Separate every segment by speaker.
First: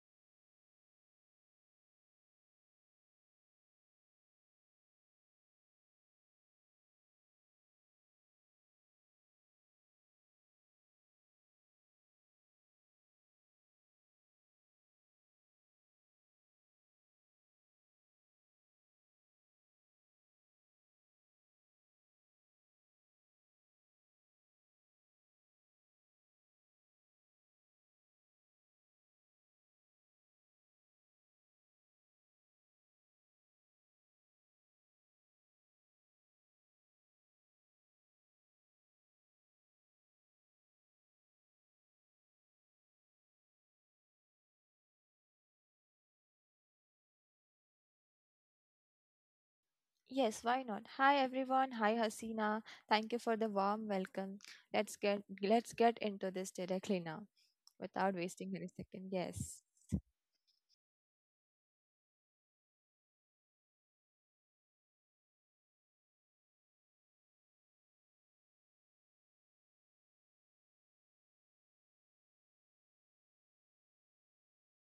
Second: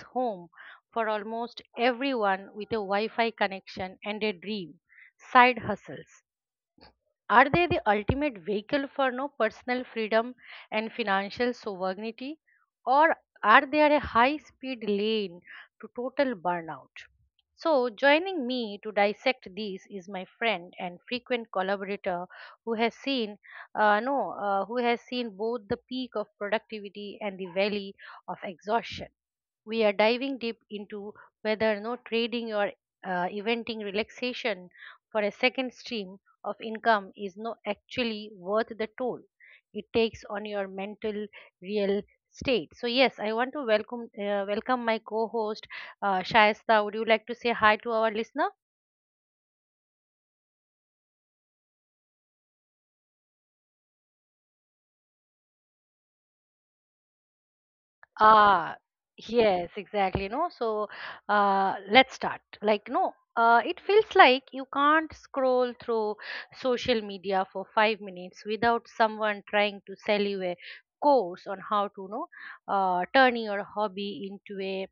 Speaker 1: home for almost everyone with a Wi Fi connection and a dream side hustles. Are they the ultimate vehicle for no personal freedom and financial sovereignty, or are they a high-speed lane to total burnout? So, joining me to dissect this is my friend and frequent collaborator who has seen, no, who has seen both the peak of productivity and the valley of exhaustion. We are diving deep into whether no trading or eventing relaxation for a second stream of income is no actually worth the toll it takes on your mental real state. So yes, I want to welcome my co-host Shaista. Would you like to say hi to our listener?
Speaker 2: Yes, why not? Hi everyone. Hi Hasina. Thank you for the warm welcome. Let's get into this directly now without wasting any
Speaker 1: Ah,
Speaker 2: second. Yes.
Speaker 1: yes, exactly. No, so let's start. Like, no, it feels like you can't scroll through social media for 5 minutes without someone trying to sell you a course on how to, know, turn your hobby into a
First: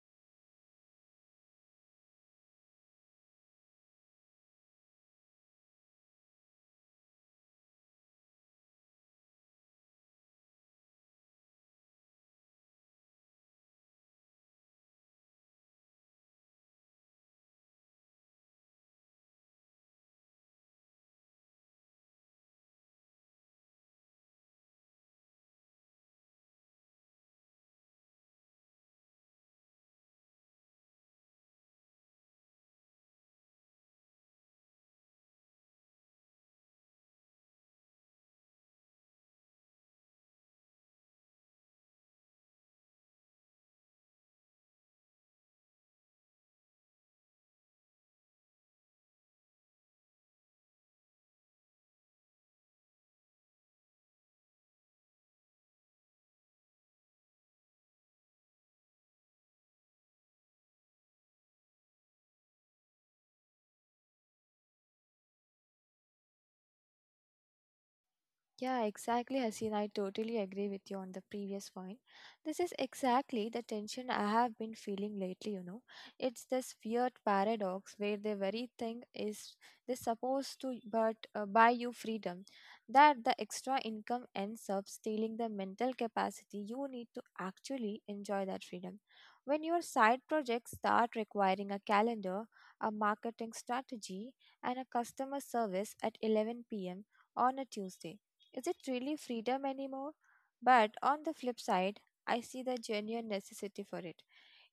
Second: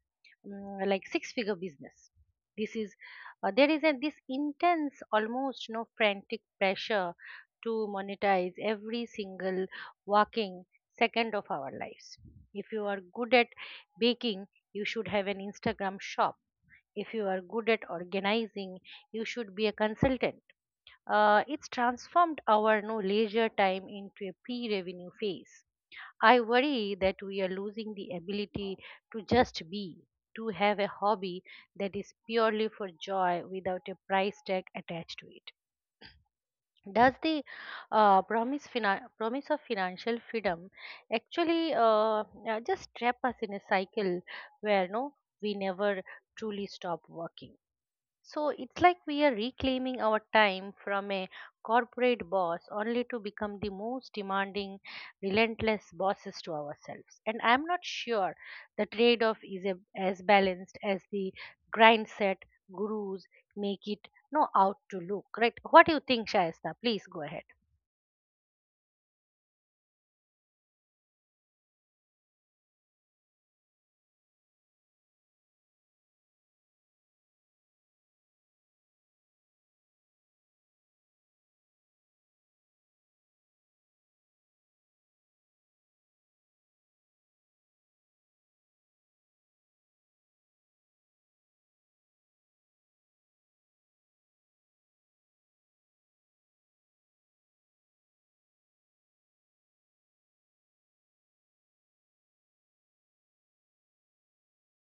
Speaker 1: like six-figure business. This is There is a this intense, almost no frantic pressure to monetize every single working second of our lives if you are good at baking, you should have an Instagram shop. If you are good at organizing, you should be a consultant. It's transformed our no leisure time into a pre-revenue phase. I worry that we are losing the ability to just be, to have a hobby that is purely for joy without a price tag attached to it does the promise of financial freedom actually just trap us in a cycle where no we never truly stop working so it's like we are reclaiming our time from a corporate boss only to become the most demanding, relentless bosses to ourselves. And I'm not sure the trade off is as balanced as the grind set gurus make it no out to look, right? What do you think, Shaista? Please go ahead.
Speaker 2: Yeah, exactly, Haseen. I totally agree with you on the previous point. This is exactly the tension I have been feeling lately, you know. It's this weird paradox where the very thing is this supposed to but buy you freedom that the extra income ends up stealing the mental capacity you need to actually enjoy that freedom. When your side projects start requiring a calendar, a marketing strategy, and a customer service at 11 p.m. on a Tuesday, is it really freedom anymore? But on the flip side, I see the genuine necessity for it.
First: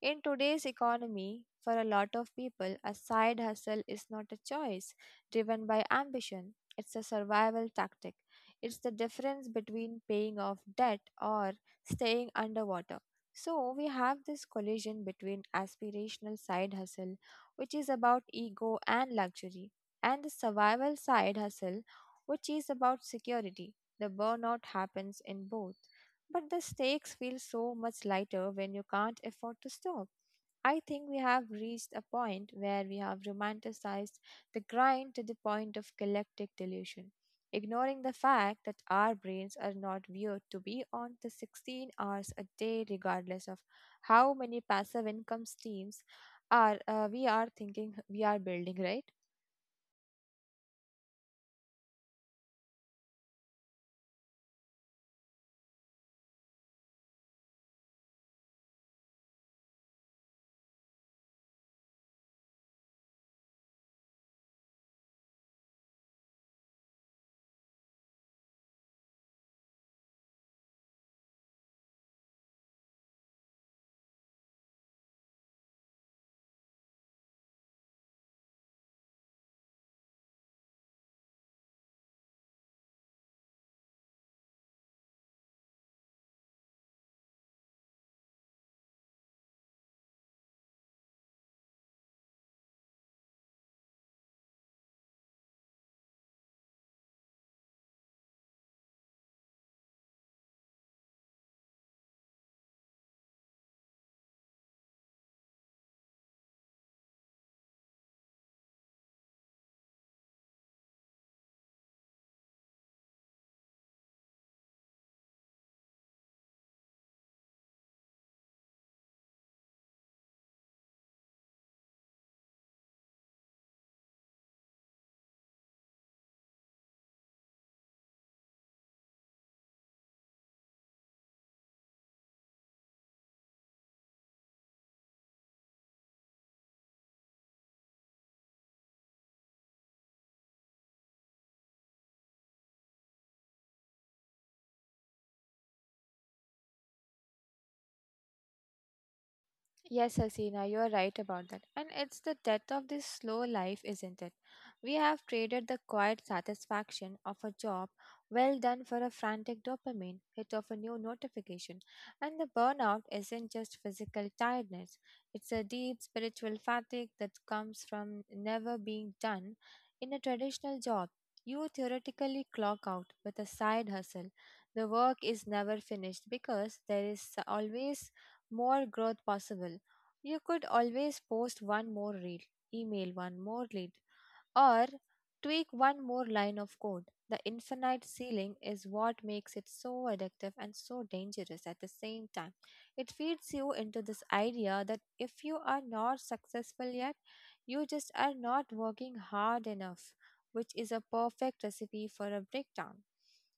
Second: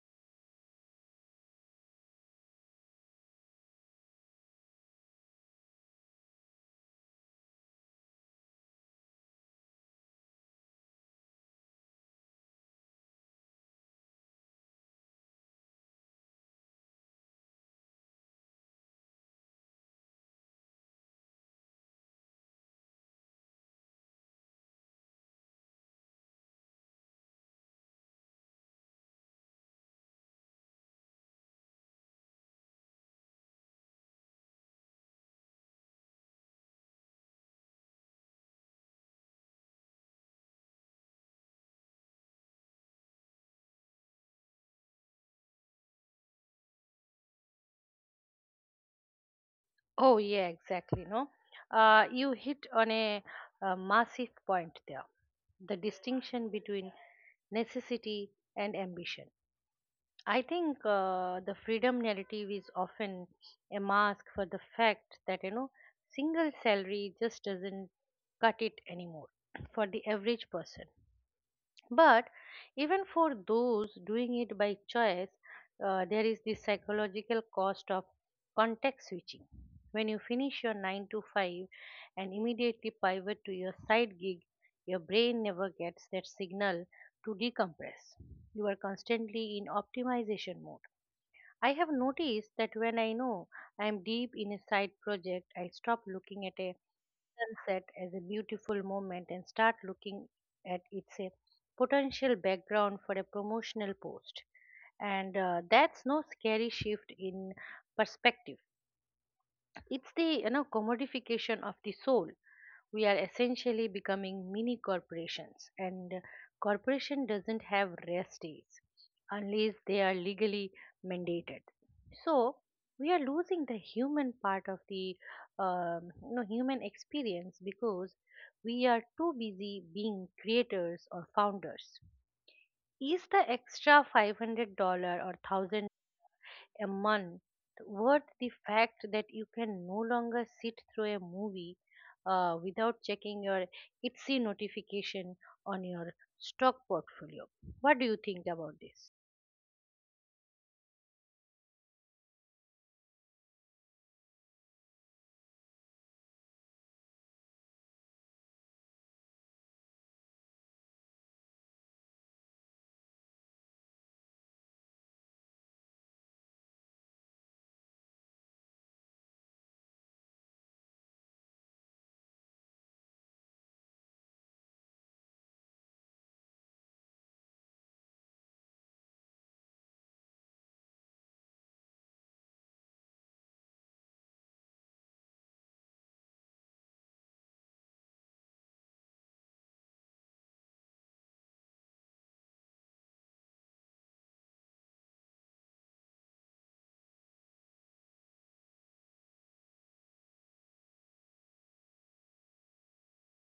Speaker 2: In today's economy, for a lot of people, a side hustle is not a choice driven by ambition. It's a survival tactic. It's the difference between paying off debt or staying underwater. So, we have this collision between aspirational side hustle, which is about ego and luxury, and the survival side hustle, which is about security. The burnout happens in both, but the stakes feel so much lighter when you can't afford to stop. I think we have reached a point where we have romanticized the grind to the point of collective delusion, ignoring the fact that our brains are not wired to be on the 16 hours a day, regardless of how many passive income streams are we are thinking we are building, right?
Speaker 1: Oh, yeah, exactly. No, you hit on a massive point there the distinction between necessity and ambition. I think the freedom narrative is often a mask for the fact that you know single salary just doesn't cut it anymore for the average person. But even for those doing it by choice, there is the psychological cost of context switching. When you finish your 9 to 5 and immediately pivot to your side gig, your brain never gets that signal to decompress. You are constantly in optimization mode. I have noticed that when I know I am deep in a side project, I stop looking at a sunset as a beautiful moment and start looking at its a potential background for a promotional post. And that's no scary shift in perspective. It's the you know commodification of the soul. We are essentially becoming mini corporations and corporation doesn't have rest days unless they are legally mandated. So we are losing the human part of the you know, human experience because we are too busy being creators or founders. Is the extra $500 or a month worth the fact that you can no longer sit through a movie without checking your Etsy notification on your stock portfolio. What do you think about this?
Speaker 2: Yes, Hasina, you are right about that. And it's the death of this slow life, isn't it? We have traded the quiet satisfaction of a job well done for a frantic dopamine hit of a new notification. And the burnout isn't just physical tiredness, it's a deep spiritual fatigue that comes from never being done. In a traditional job, you theoretically clock out with a side hustle. The work is never finished because there is always more growth possible. You could always post one more reel, email one more lead, or tweak one more line of code. The infinite ceiling is what makes it so addictive and so dangerous at the same time. It feeds you into this idea that if you are not successful yet, you just are not working hard enough, which is a perfect recipe for a breakdown.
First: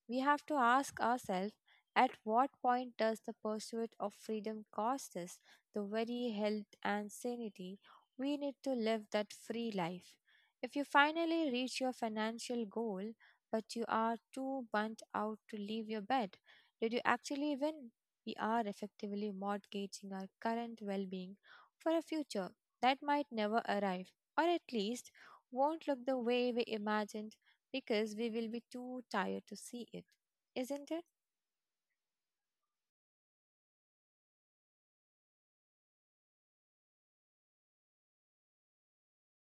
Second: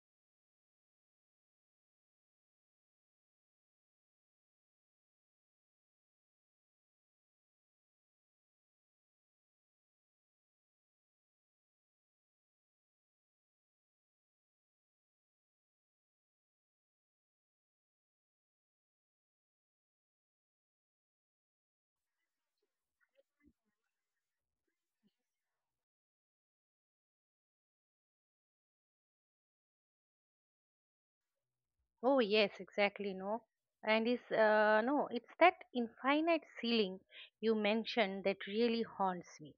Speaker 2: We have to ask ourselves at what point does the pursuit of freedom cost us the very health and sanity we need to live that free life? If you finally reach your financial goal, but you are too burnt out to leave your bed, did you actually win? We are effectively mortgaging our current well being for a future that might never arrive, or at least won't look the way we imagined because we will be too tired to see it, isn't it?
Speaker 1: Oh yes, exactly. No, and it's no, It's that infinite ceiling you mentioned that really haunts me.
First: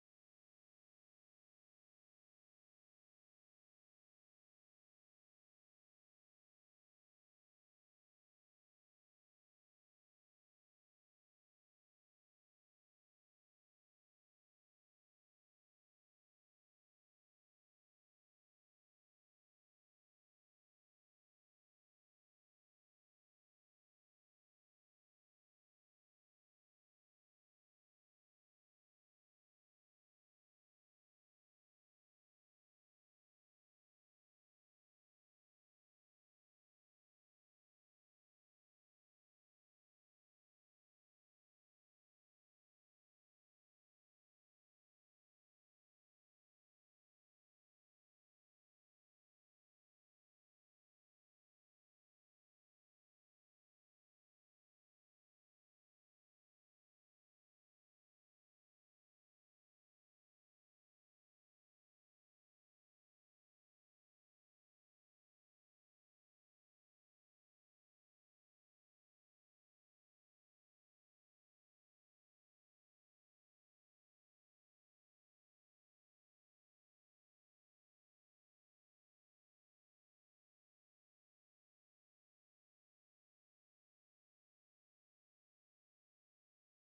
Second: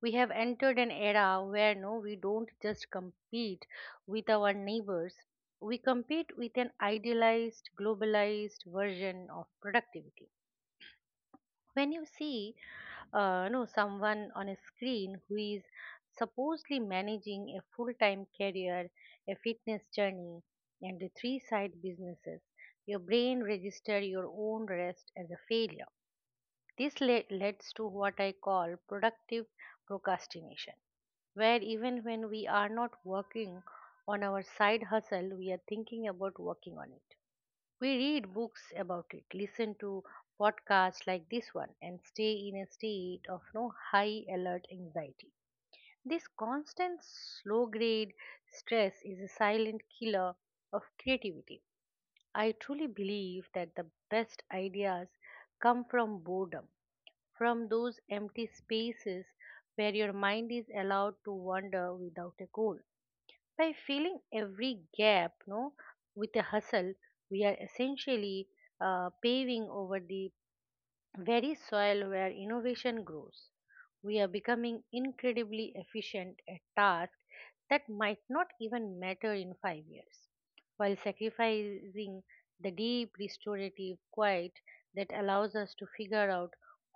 Speaker 1: We have entered an era where no, we don't just compete with our neighbors, we compete with an idealized, globalized version of productivity. When you see no, someone on a screen who is supposedly managing a full-time career, a fitness journey, and the three side businesses, your brain registers your own rest as a failure. Leads to what I call productive procrastination, where even when we are not working on our side hustle, we are thinking about working on it. We read books about it, listen to podcasts like this one, and stay in a state of no high alert anxiety. This constant slow grade stress is a silent killer of creativity. I truly believe that the best ideas come from boredom from those empty spaces where your mind is allowed to wander without a goal. By filling every gap no, with a hustle, we are essentially paving over the very soil where innovation grows. We are becoming incredibly efficient at tasks that might not even matter in 5 years, while sacrificing the deep restorative quiet that allows us to figure out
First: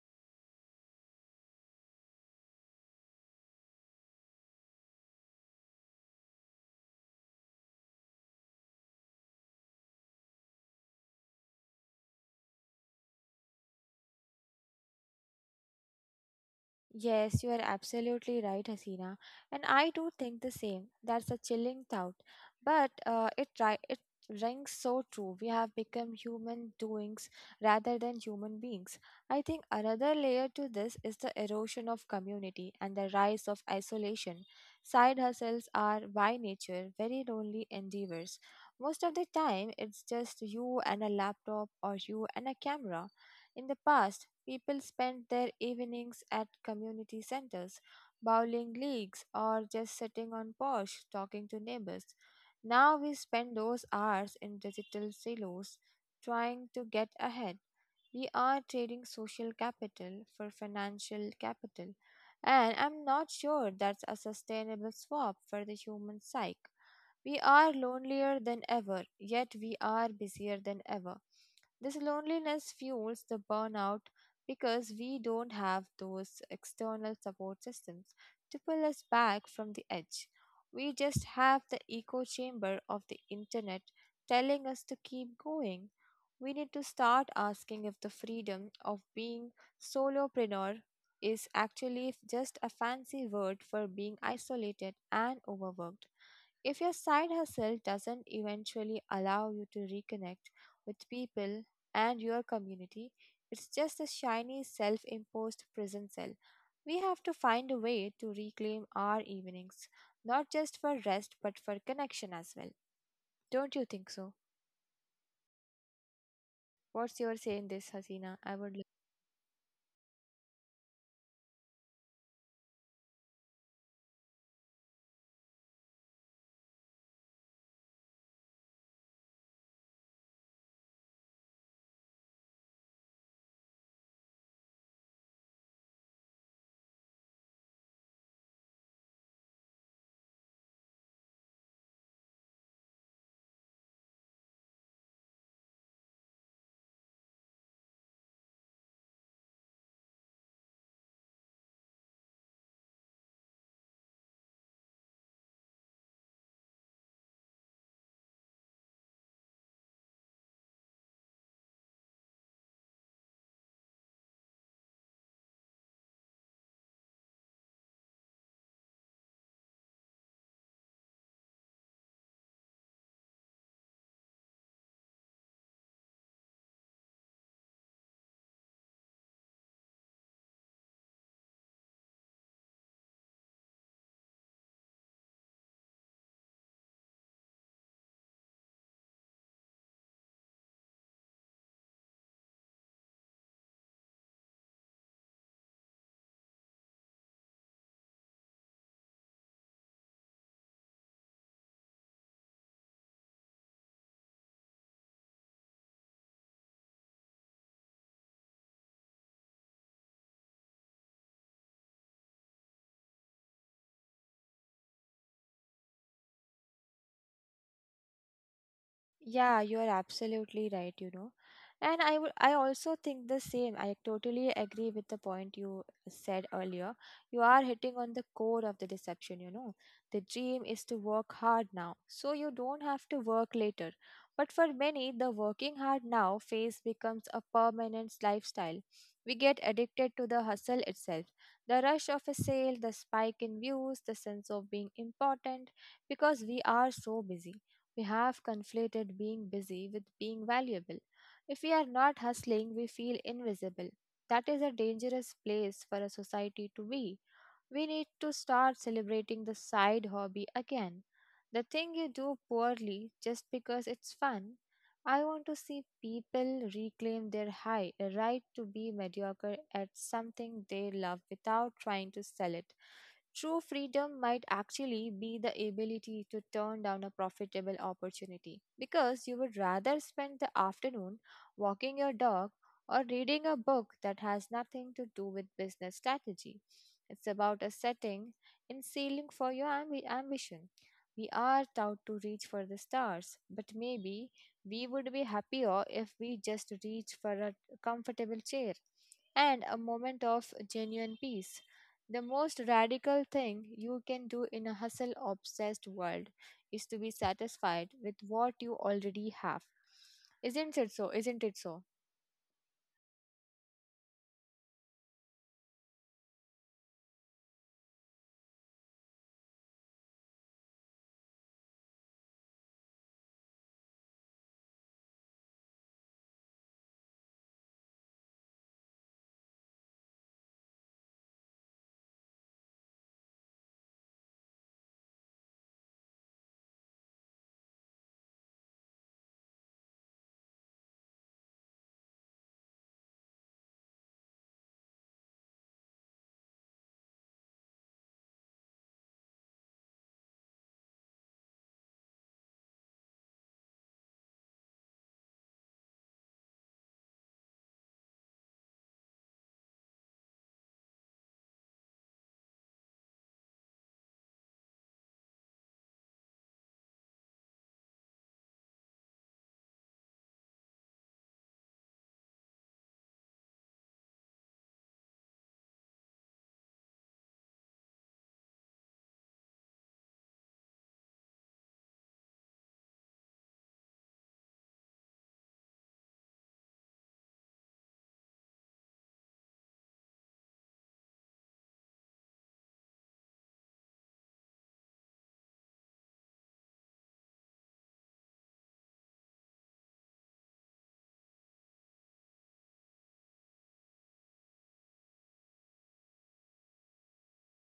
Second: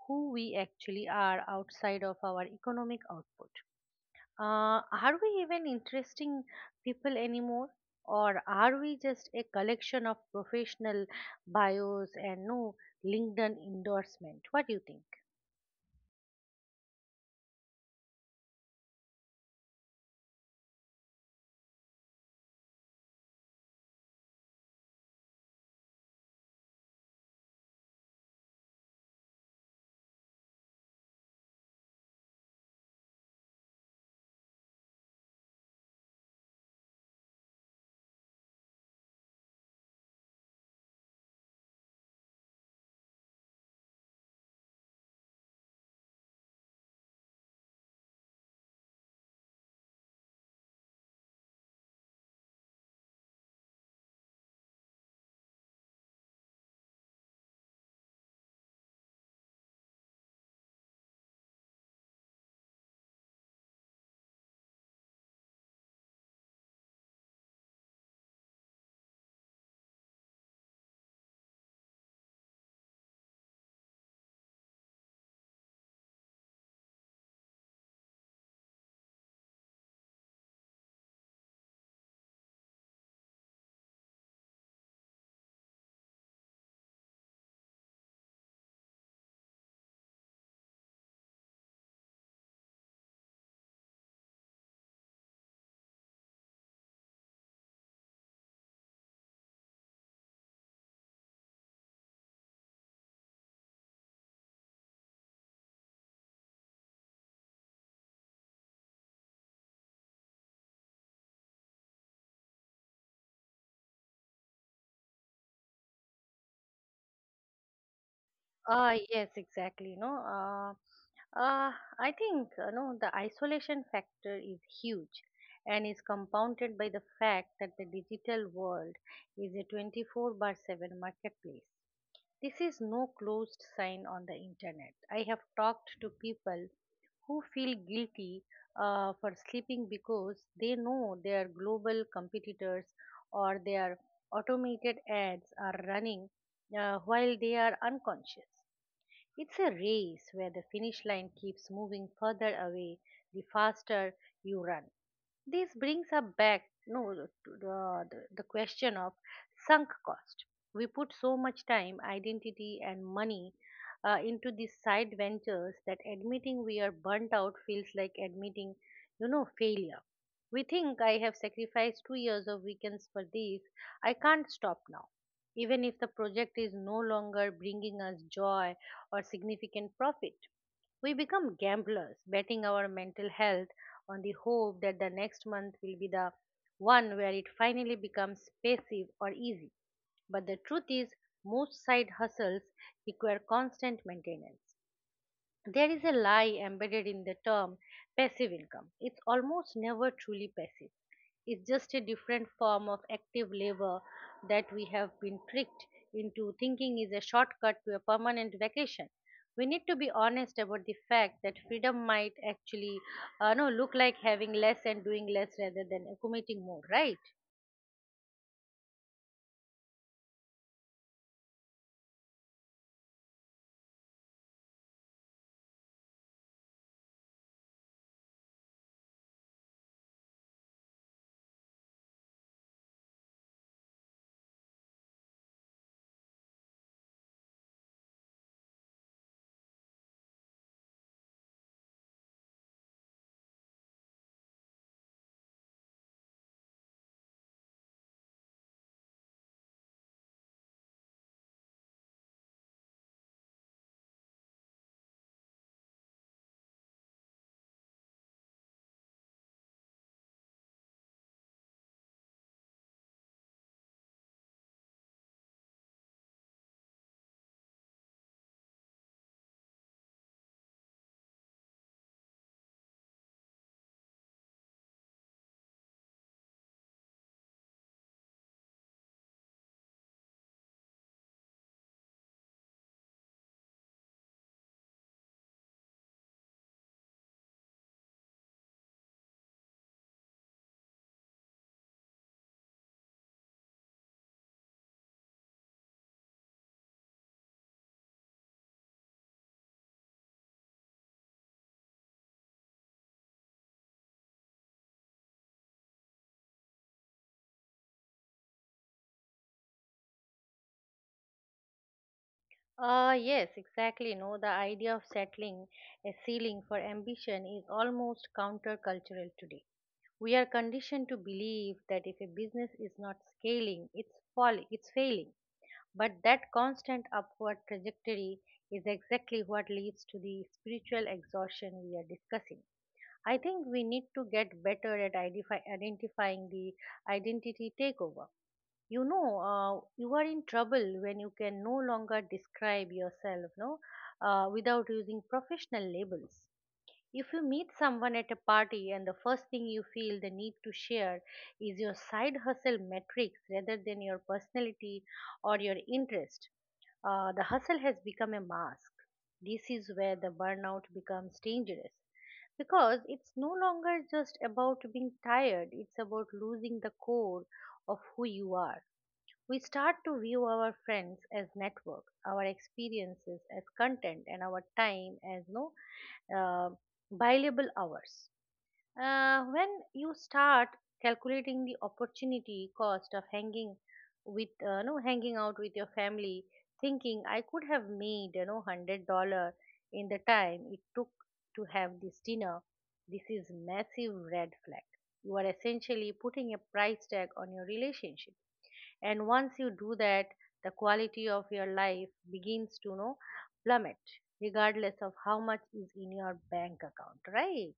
Speaker 1: who we actually are outside of our economic output. Are we even interesting people anymore? Or are we just a collection of professional bios and no LinkedIn endorsement? What do you think?
Speaker 2: Yes, you are absolutely right, Hasina. And I do think the same. That's a chilling thought. But it rings so true. We have become human doings rather than human beings. I think another layer to this is the erosion of community and the rise of isolation. Side hustles are by nature very lonely endeavors. Most of the time, it's just you and a laptop or you and a camera. In the past, people spent their evenings at community centers, bowling leagues, or just sitting on porch talking to neighbors. Now we spend those hours in digital silos trying to get ahead. We are trading social capital for financial capital, and I'm not sure that's a sustainable swap for the human psyche. We are lonelier than ever, yet we are busier than ever. This loneliness fuels the burnout because we don't have those external support systems to pull us back from the edge. We just have the echo chamber of the internet telling us to keep going. We need to start asking if the freedom of being solopreneur is actually just a fancy word for being isolated and overworked. If your side hustle doesn't eventually allow you to reconnect with people and your community, it's just a shiny self imposed prison cell. We have to find a way to reclaim our evenings, not just for rest but for connection as well. Don't you think so? What's your say in this, Hasina? I would.
Speaker 1: Yes, exactly. No, uh, I think no, the isolation factor is huge and is compounded by the fact that the digital world is a 24 by 7 marketplace. This is no closed sign on the internet. I have talked to people who feel guilty for sleeping because they know their global competitors or their automated ads are running while they are unconscious. It's a race where the finish line keeps moving further away the faster you run. This brings up back no the, the, the question of sunk cost. We put so much time, identity, and money into these side ventures that admitting we are burnt out feels like admitting, you know, failure. We think I have sacrificed 2 years of weekends for this. I can't stop now. Even if the project is no longer bringing us joy or significant profit, we become gamblers, betting our mental health on the hope that the next month will be the one where it finally becomes passive or easy. But the truth is, most side hustles require constant maintenance. There is a lie embedded in the term passive income. It's almost never truly passive. It's just a different form of active labor that we have been tricked into thinking is a shortcut to a permanent vacation. We need to be honest about the fact that freedom might actually no, look like having less and doing less rather than accumulating more, right?
Speaker 2: Yeah, you are absolutely right, you know. And I also think the same. I totally agree with the point you said earlier. You are hitting on the core of the deception, you know. The dream is to work hard now, so you don't have to work later. But for many, the working hard now phase becomes a permanent lifestyle. We get addicted to the hustle itself. The rush of a sale, the spike in views, the sense of being important because we are so busy we have conflated being busy with being valuable. If we are not hustling, we feel invisible. That is a dangerous place for a society to be. We need to start celebrating the side hobby again. The thing you do poorly just because it's fun. I want to see people reclaim their high, a right to be mediocre at something they love without trying to sell it. True freedom might actually be the ability to turn down a profitable opportunity because you would rather spend the afternoon walking your dog or reading a book that has nothing to do with business strategy. It's about a setting and sailing for your ambition. We are taught to reach for the stars, but maybe we would be happier if we just reach for a comfortable chair and a moment of genuine peace. The most radical thing you can do in a hustle obsessed world is to be satisfied with what you already have. Isn't it so? Isn't it so?
Speaker 1: Yes, exactly. No, the idea of settling a ceiling for ambition is almost countercultural today. We are conditioned to believe that if a business is not scaling, it's falling, it's failing. But that constant upward trajectory is exactly what leads to the spiritual exhaustion we are discussing. I think we need to get better at identifying the identity takeover. You know, you are in trouble when you can no longer describe yourself, without using professional labels. If you meet someone at a party and the first thing you feel the need to share is your side hustle metrics rather than your personality or your interest, the hustle has become a mask. This is where the burnout becomes dangerous because it's no longer just about being tired, it's about losing the core of who you are. We start to view our friends as network, our experiences as content, and our time as no uh, billable hours. When you start calculating the opportunity cost of hanging with no hanging out with your family, thinking I could have made you know 100 dollar in the time it took to have this dinner, this is massive red flag. You are essentially putting a price tag on your relationship and once you do that the quality of your life begins to you know plummet regardless of how much is in your bank account, right?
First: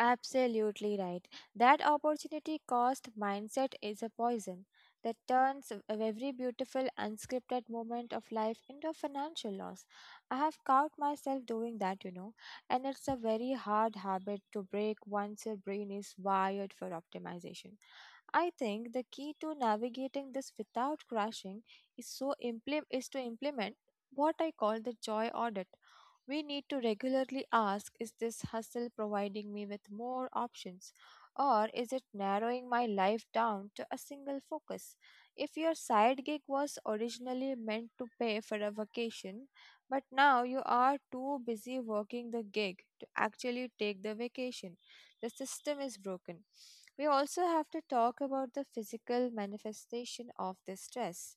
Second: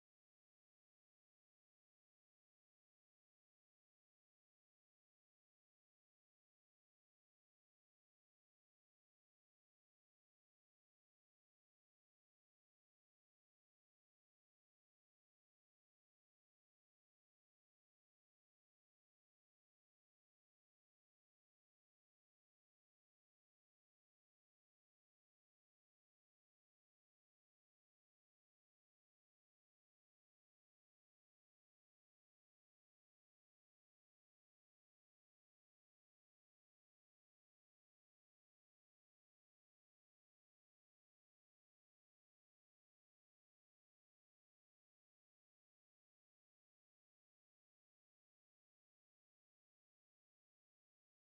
Speaker 2: Absolutely right. That opportunity cost mindset is a poison that turns every beautiful unscripted moment of life into a financial loss. I have caught myself doing that, you know, and it's a very hard habit to break once your brain is wired for optimization. I think the key to navigating this without crashing is to implement what I call the joy audit. We need to regularly ask is this hustle providing me with more options or is it narrowing my life down to a single focus? If your side gig was originally meant to pay for a vacation, but now you are too busy working the gig to actually take the vacation, the system is broken. We also have to talk about the physical manifestation of this stress.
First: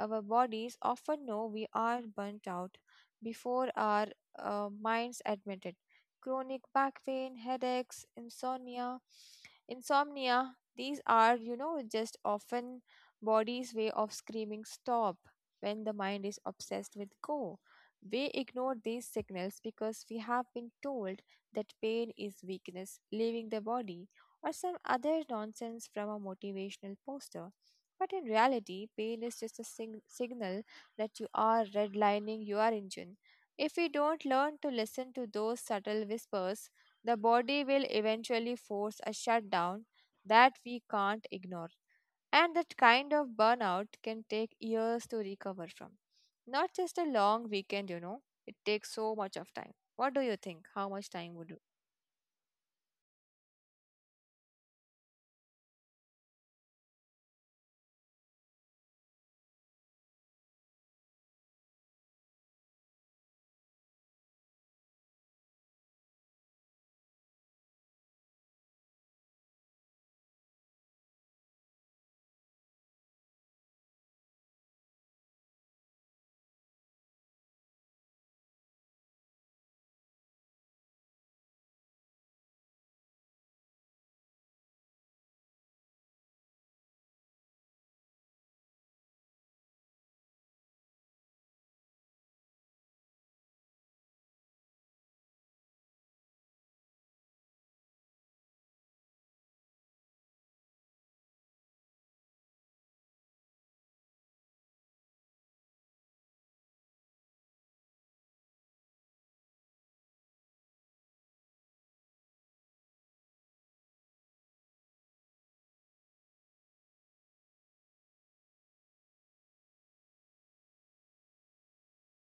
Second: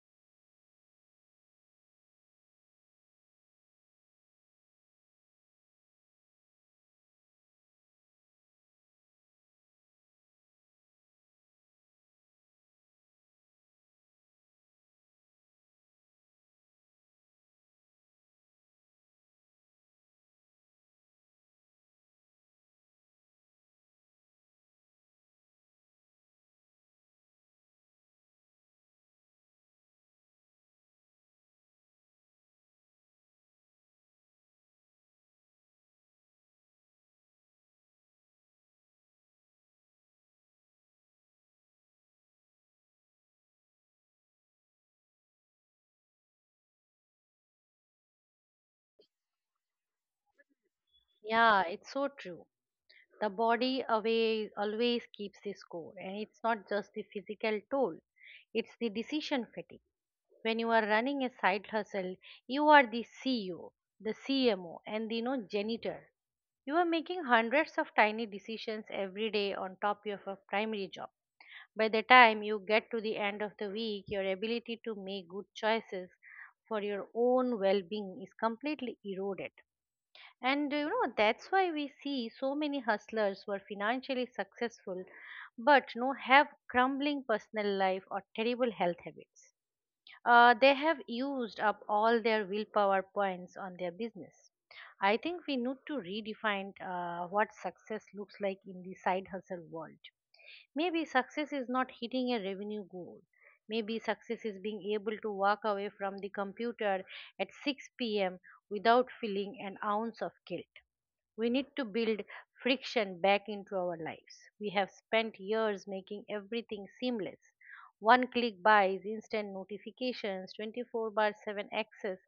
Speaker 2: Our bodies often know we are burnt out before our minds admit it. Chronic back pain, headaches, insomnia, these are, you know, just often body's way of screaming stop when the mind is obsessed with go. We ignore these signals because we have been told that pain is weakness leaving the body or some other nonsense from a motivational poster, but in reality pain is just a signal that you are redlining your engine. If we don't learn to listen to those subtle whispers, the body will eventually force a shutdown that we can't ignore. And that kind of burnout can take years to recover from. Not just a long weekend, you know, it takes so much of time. What do you think? How much time would.
Speaker 1: Yeah, it's so true. The body away always keeps the score and it's not just the physical toll, it's the decision fatigue. When you are running a side hustle, you are the CEO, the CMO and the you know janitor. You are making hundreds of tiny decisions every day on top of your primary job. By the time you get to the end of the week, your ability to make good choices for your own well being is completely eroded. And you know, that's why we see so many hustlers who are financially successful but you know, have crumbling personal life or terrible health habits. They have used up all their willpower points on their business. I think we need to redefine what success looks like in the side hustle world. Maybe success is not hitting a revenue goal. Maybe success is being able to walk away from the computer at 6 p.m. without feeling an ounce of guilt. We need to build friction back into our lives. We have spent years making everything seamless. One click buys, instant notifications, 24 bar 7 access.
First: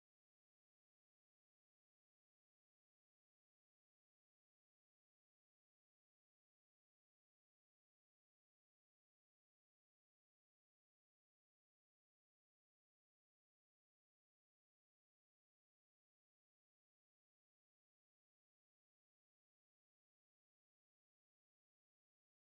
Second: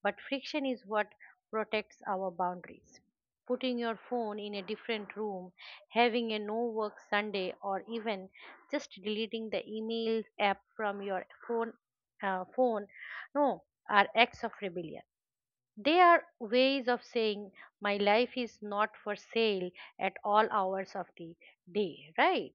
Speaker 1: But friction is what protects our boundaries. Putting your phone in a different room, having a no work Sunday, or even just deleting the email app from your phone, phone no, are acts of rebellion. They are ways of saying my life is not for sale at all hours of the day, right?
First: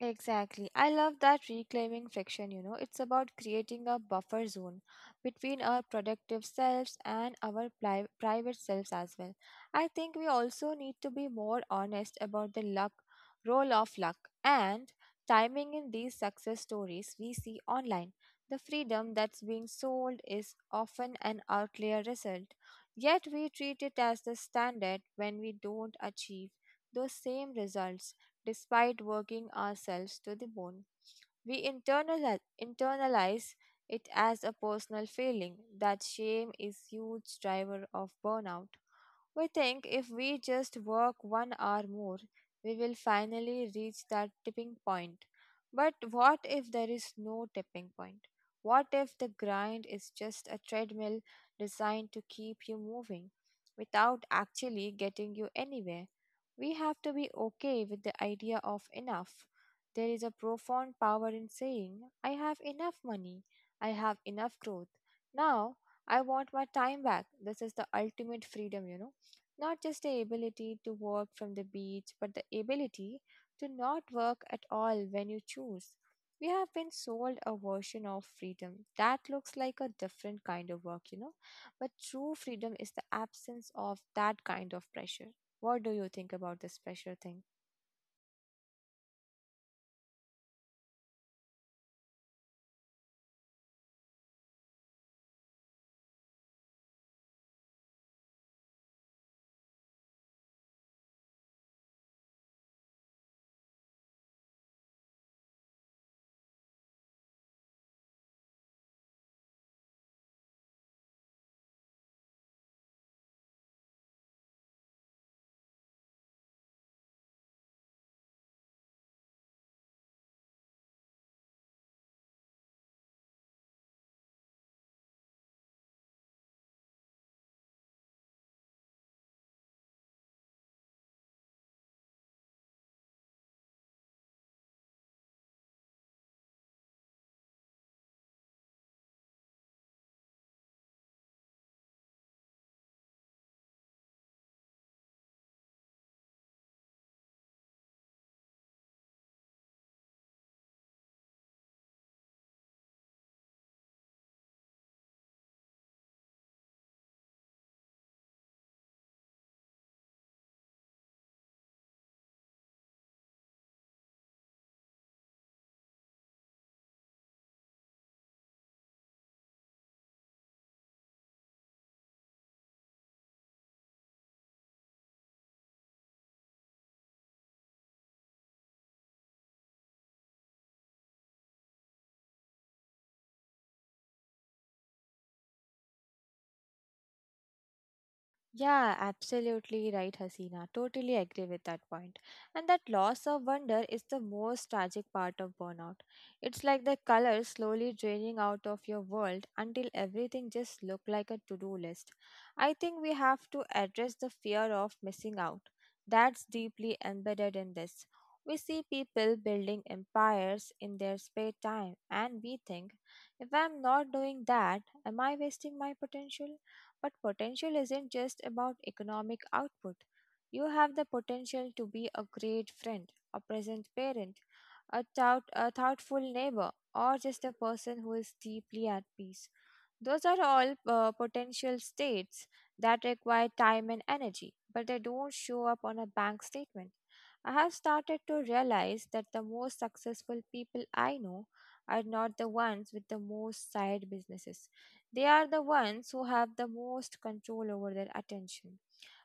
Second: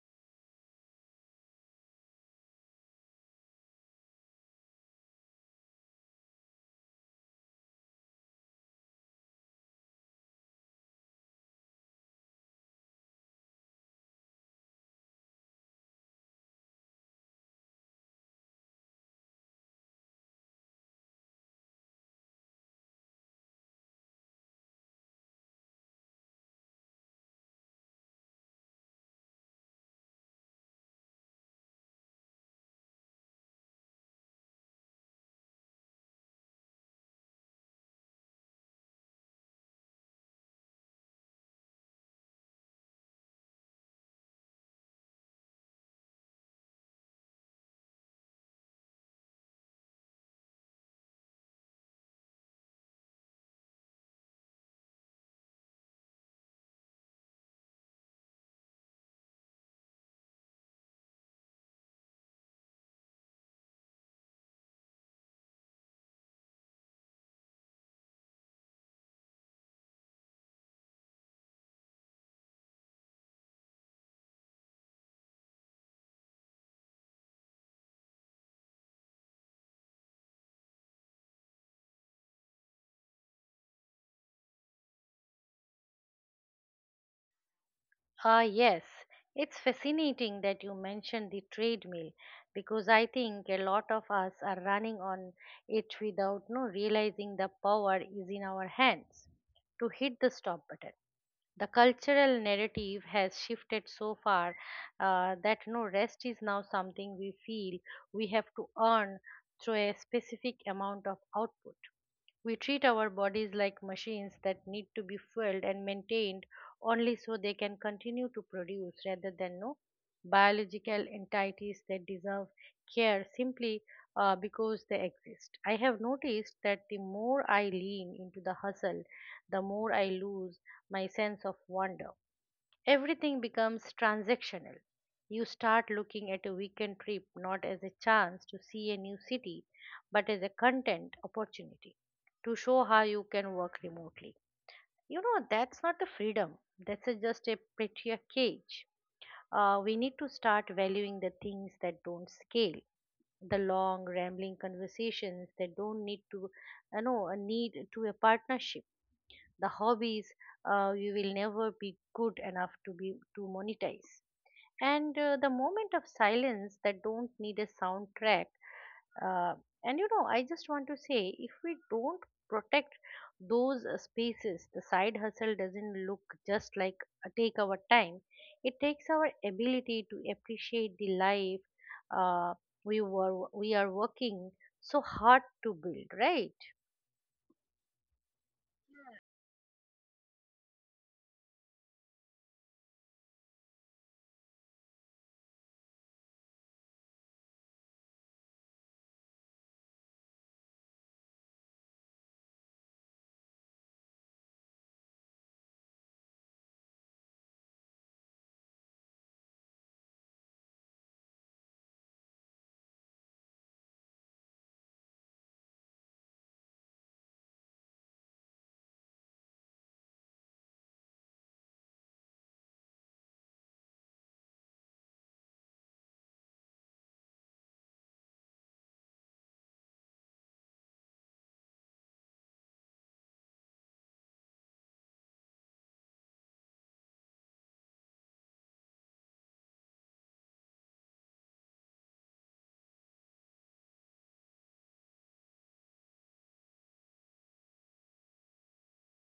Speaker 2: Exactly. I love that reclaiming friction, you know. It's about creating a buffer zone between our productive selves and our pli private selves as well. I think we also need to be more honest about the role of luck, and timing in these success stories we see online. The freedom that's being sold is often an outlier result, yet we treat it as the standard when we don't achieve those same results despite working ourselves to the bone. We internalize it as a personal failing. That shame is huge driver of burnout. We think if we just work 1 hour more, we will finally reach that tipping point. But what if there is no tipping point? What if the grind is just a treadmill designed to keep you moving without actually getting you anywhere? We have to be okay with the idea of enough. There is a profound power in saying, I have enough money, I have enough growth. Now I want my time back. This is the ultimate freedom, you know. Not just the ability to work from the beach, but the ability to not work at all when you choose. We have been sold a version of freedom that looks like a different kind of work, you know. But true freedom is the absence of that kind of pressure. What do you think about this pressure thing?
Speaker 1: Yes, it's fascinating that you mentioned the treadmill because I think a lot of us are running on it without no realizing the power is in our hands to hit the stop button. The cultural narrative has shifted so far that no rest is now something we feel we have to earn through a specific amount of output. We treat our bodies like machines that need to be fueled and maintained only so they can continue to produce rather than no biological entities that deserve care simply because they exist. I have noticed that the more I lean into the hustle, the more I lose my sense of wonder. Everything becomes transactional. You start looking at a weekend trip not as a chance to see a new city, but as a content opportunity to show how you can work remotely. You know, that's not a freedom, that's just a prettier cage. We need to start valuing the things that don't scale, the long, rambling conversations that don't need to, a partnership, the hobbies you will never be good enough to monetize, and the moment of silence that don't need a soundtrack. uh, and you know, I just want to say if we don't protect those spaces, the side hustle doesn't look just like take our time, it takes our ability to appreciate the life uh, we are working so hard to build, right?
Speaker 2: Yeah, absolutely right, Hasina. Totally agree with that point. And that loss of wonder is the most tragic part of burnout. It's like the color slowly draining out of your world until everything just look like a to-do list. I think we have to address the fear of missing out. That's deeply embedded in this. We see people building empires in their spare time and we think, if I'm not doing that, am I wasting my potential? But potential isn't just about economic output. You have the potential to be a great friend, a present parent, a thoughtful neighbor, or just a person who is deeply at peace. Those are all potential states that require time and energy, but they don't show up on a bank statement. I have started to realize that the most successful people I know are not the ones with the most side businesses. They are the ones who have the most control over their attention.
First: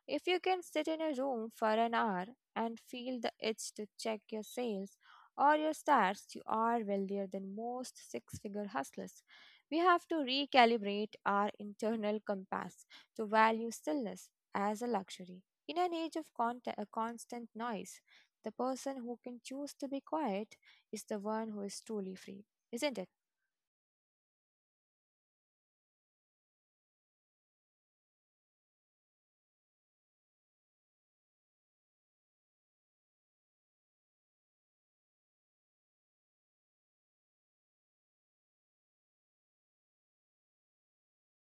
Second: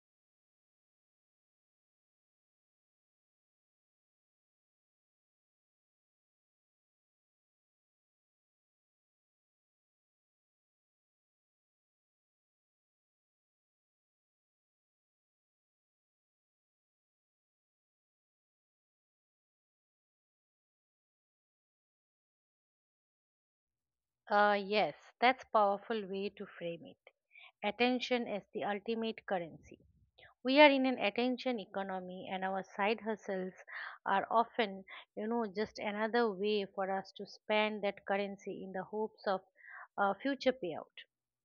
Speaker 2: If you can sit in a room for an hour and feel the itch to check your sales or your stats, you are wealthier than most six figure hustlers. We have to recalibrate our internal compass to value stillness as a luxury. In an age of constant noise, the person who can choose to be quiet is the one who is truly free, isn't it?
Speaker 1: Yes, that's powerful way to frame it. Attention is the ultimate currency. We are in an attention economy, and our side hustles are often, you know, just another way for us to spend that currency in the hopes of future payout.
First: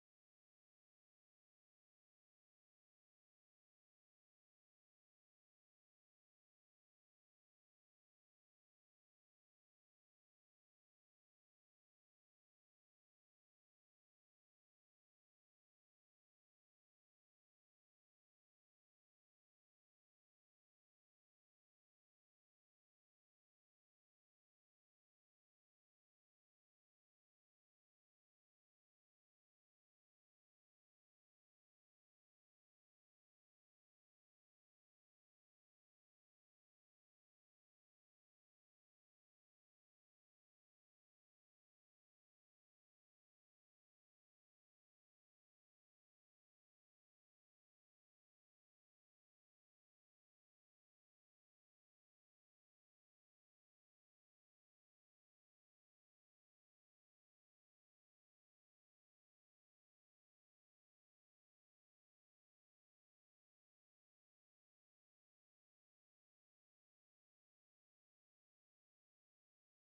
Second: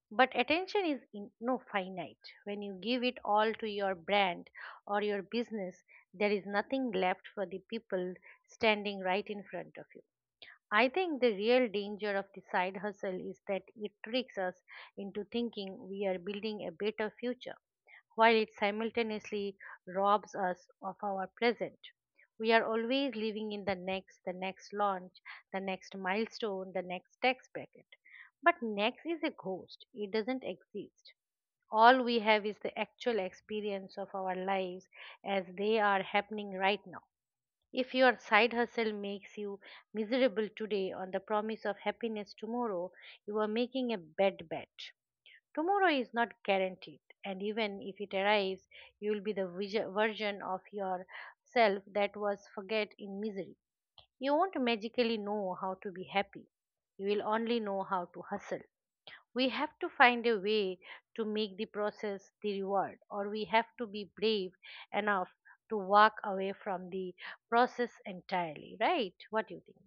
Speaker 1: But attention is in, no finite. When you give it all to your brand or your business, there is nothing left for the people standing right in front of you. I think the real danger of the side hustle is that it tricks us into thinking we are building a better future while it simultaneously robs us of our present. We are always living in the next launch, the next milestone, the next tax bracket. But next is a ghost, it doesn't exist. All we have is the actual experience of our lives as they are happening right now. If your side hustle makes you miserable today on the promise of happiness tomorrow, you are making a bad bet. Tomorrow is not guaranteed, and even if it arrives, you will be the version of yourself that was forget in misery. You won't magically know how to be happy. You will only know how to hustle. We have to find a way to make the process the reward, or we have to be brave enough to walk away from the process entirely, right? What do you think?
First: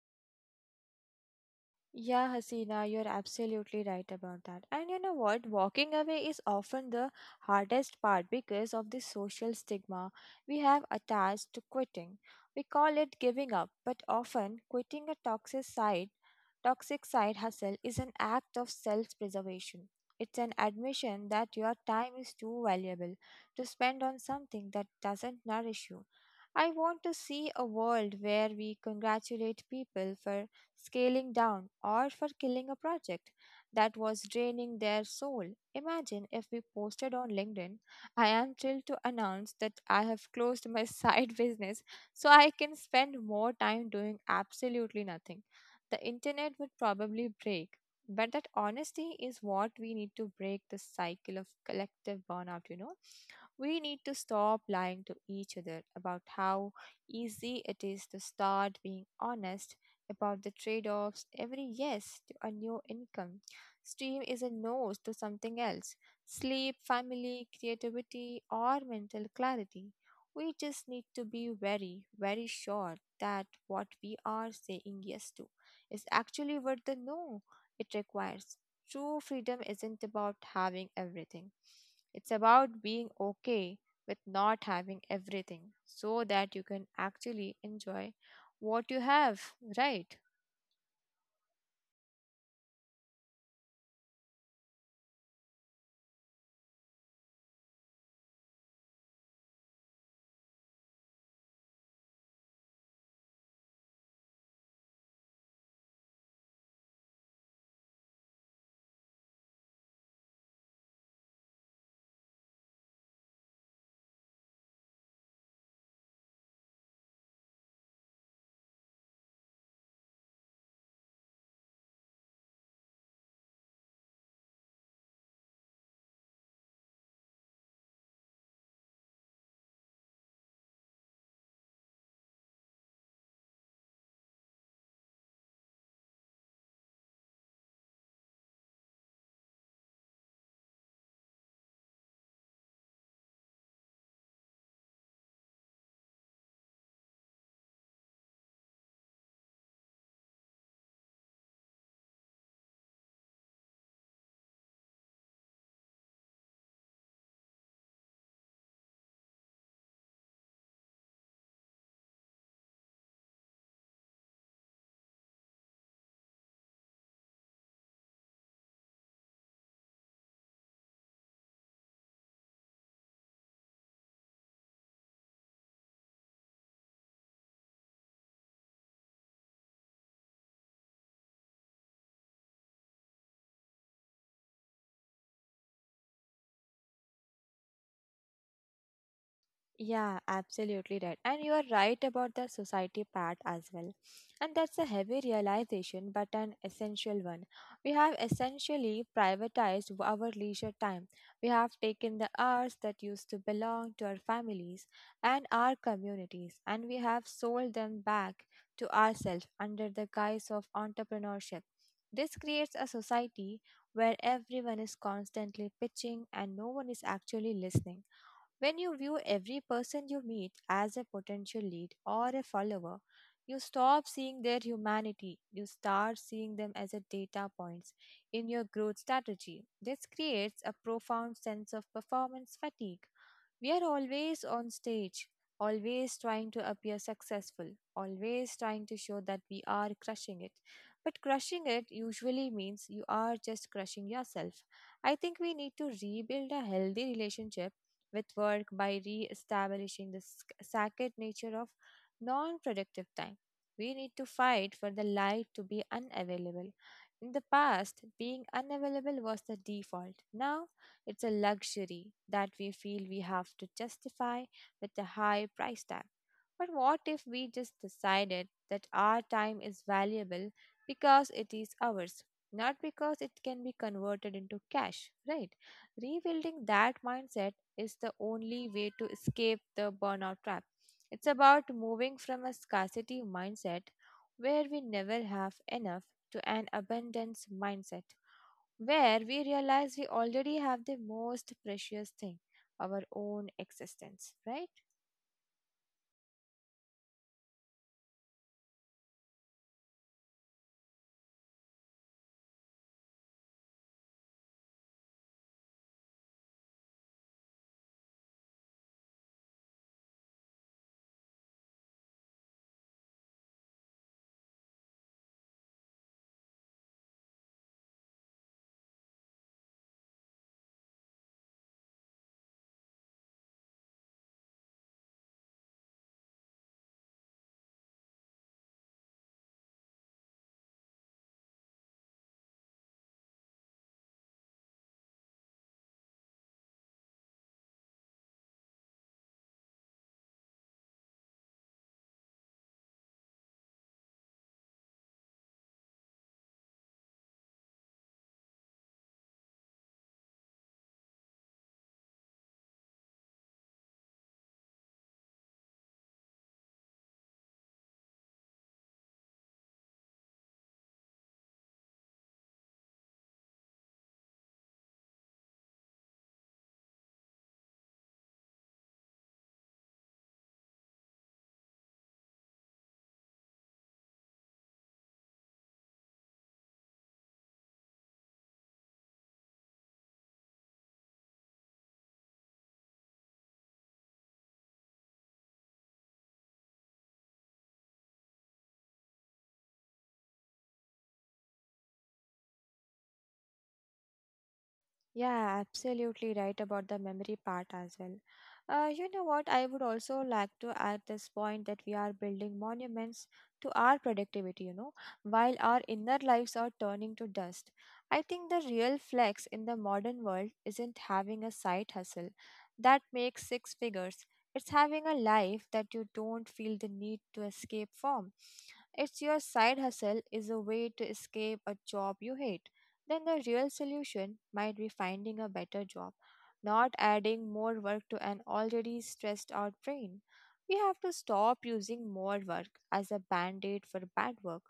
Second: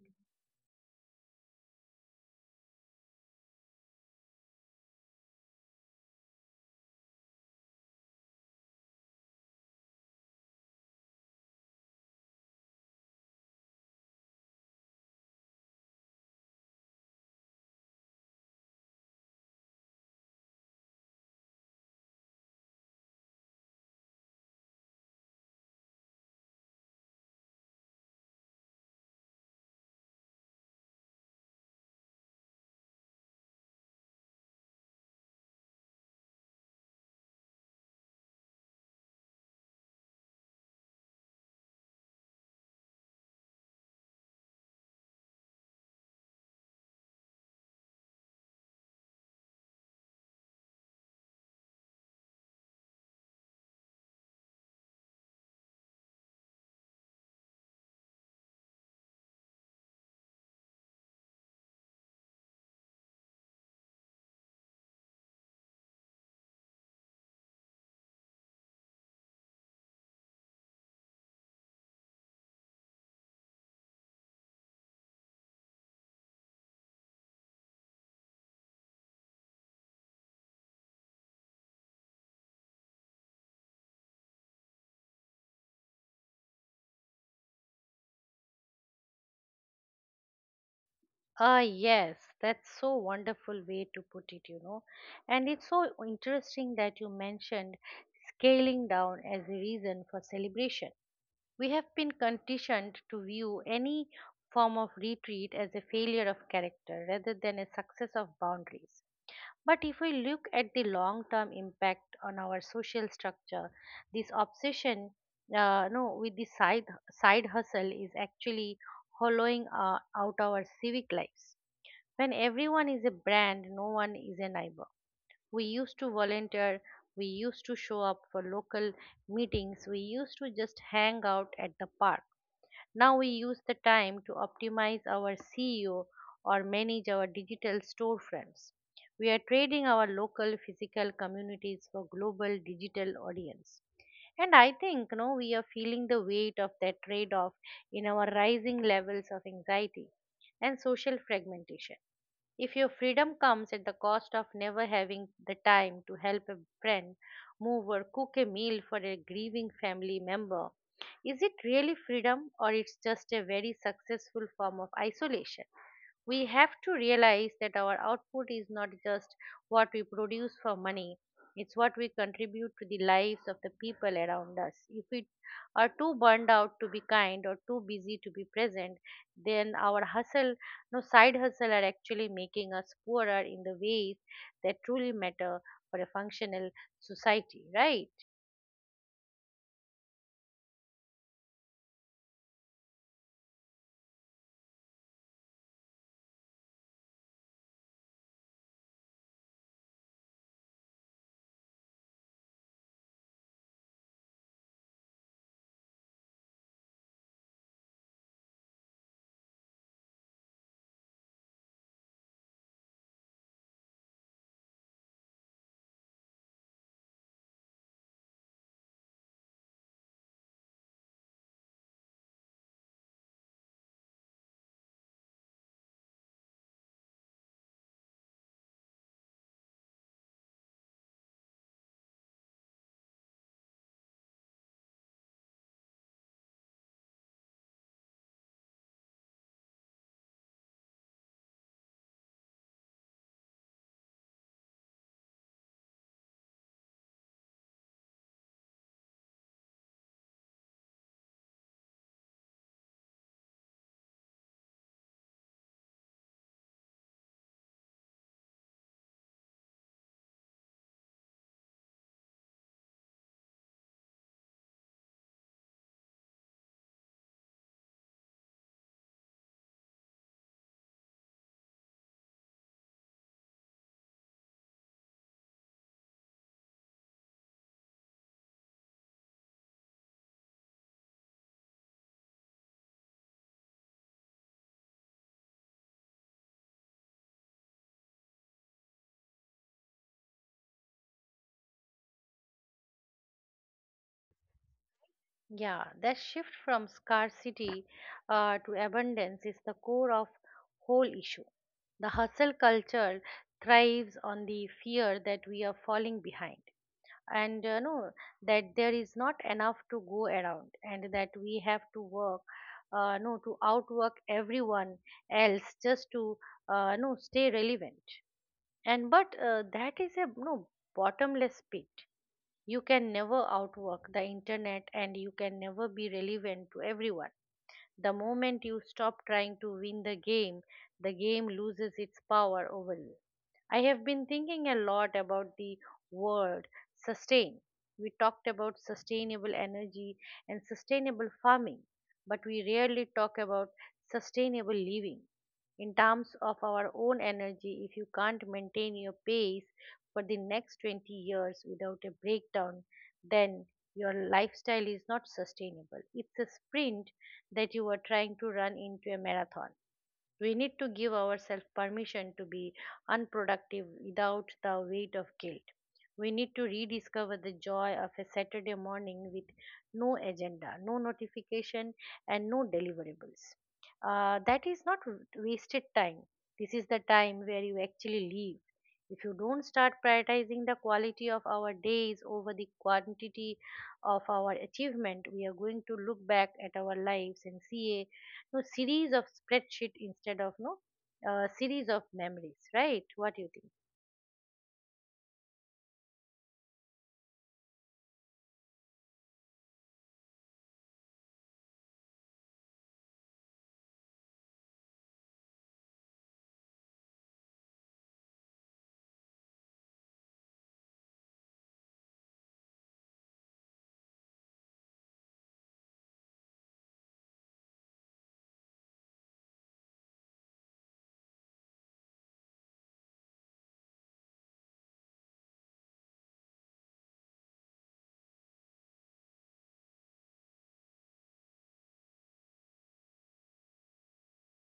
Speaker 2: Yeah, Hasina, you're absolutely right about that. And you know what? Walking away is often the hardest part because of the social stigma we have attached to quitting. We call it giving up, but often quitting a toxic side hustle is an act of self-preservation. It's an admission that your time is too valuable to spend on something that doesn't nourish you. I want to see a world where we congratulate people for scaling down, or for killing a project that was draining their soul. Imagine if we posted on LinkedIn, I am thrilled to announce that I have closed my side business so I can spend more time doing absolutely nothing. The internet would probably break. But that honesty is what we need to break the cycle of collective burnout. We need to stop lying to each other about how easy it is to start being honest about the trade offs. Every yes to a new income stream is a no to something else sleep, family, creativity, or mental clarity. We just need to be very, very sure that what we are saying yes to is actually worth the no it requires. True freedom isn't about having everything, it's about being okay with not having everything so that you can actually enjoy what you have, right?
Speaker 1: Yes, that's so wonderful way to put it, you know. And it's so interesting that you mentioned scaling down as a reason for celebration. We have been conditioned to view any form of retreat as a failure of character rather than a success of boundaries. But if we look at the long term impact on our social structure, this obsession no, with the side, side hustle is actually hollowing out our civic lives. When everyone is a brand, no one is a neighbor. We used to volunteer, we used to show up for local meetings, we used to just hang out at the park. Now we use the time to optimize our SEO or manage our digital storefronts. We are trading our local physical communities for global digital audience. And I think, you know, we are feeling the weight of that trade off in our rising levels of anxiety and social fragmentation. If your freedom comes at the cost of never having the time to help a friend move or cook a meal for a grieving family member, is it really freedom or it's just a very successful form of isolation? We have to realize that our output is not just what we produce for money, it's what we contribute to the lives of the people around us. If we are too burned out to be kind or too busy to be present, then our hustle no side hustle are actually making us poorer in the ways that truly matter for a functional society, right?
Speaker 2: Yeah, absolutely right. And you are right about the society part as well. And that's a heavy realization, but an essential one. We have essentially privatized our leisure time. We have taken the hours that used to belong to our families and our communities, and we have sold them back to ourselves under the guise of entrepreneurship. This creates a society where everyone is constantly pitching and no one is actually listening when you view every person you meet as a potential lead or a follower, you stop seeing their humanity. You start seeing them as a data points in your growth strategy. This creates a profound sense of performance fatigue. We are always on stage, always trying to appear successful, always trying to show that we are crushing it. But crushing it usually means you are just crushing yourself. I think we need to rebuild a healthy relationship with work by re establishing the sacred nature of non productive time. We need to fight for the light to be unavailable. In the past, being unavailable was the default. Now, it's a luxury that we feel we have to justify with a high price tag. But what if we just decided that our time is valuable because it is ours, not because it can be converted into cash, right? Rebuilding that mindset is the only way to escape the burnout trap. It's about moving from a scarcity mindset where we never have enough to an abundance mindset where we realize we already have the most precious thing, our own existence, right?
Speaker 1: Yeah, that shift from scarcity to abundance is the core of whole issue. The hustle culture thrives on the fear that we are falling behind and that there is not enough to go around and that we have to work no to outwork everyone else just to no stay relevant. And but That is a no bottomless pit. You can never outwork the internet and you can never be relevant to everyone. The moment you stop trying to win the game loses its power over you. I have been thinking a lot about the word sustain. We talked about sustainable energy and sustainable farming, but we rarely talk about sustainable living. In terms of our own energy, if you can't maintain your pace for the next 20 years without a breakdown, then your lifestyle is not sustainable. It's a sprint that you are trying to run into a marathon. We need to give ourselves permission to be unproductive without the weight of guilt. We need to rediscover the joy of a Saturday morning with no agenda, no notification, and no deliverables. That is not wasted time. This is the time where you actually live. If you don't start prioritizing the quality of our days over the quantity of our achievement, we are going to look back at our lives and see no series of spreadsheet instead of no series of memories, right? What do you think?
Speaker 2: Yeah, absolutely right about the memory part as well. You know what? I would also like to add this point that we are building monuments to our productivity, while our inner lives are turning to dust. I think the real flex in the modern world isn't having a side hustle that makes six figures. It's having a life that you don't feel the need to escape from. It's your side hustle is a way to escape a job you hate then the real solution might be finding a better job, not adding more work to an already stressed out brain. We have to stop using more work as a band aid for bad work.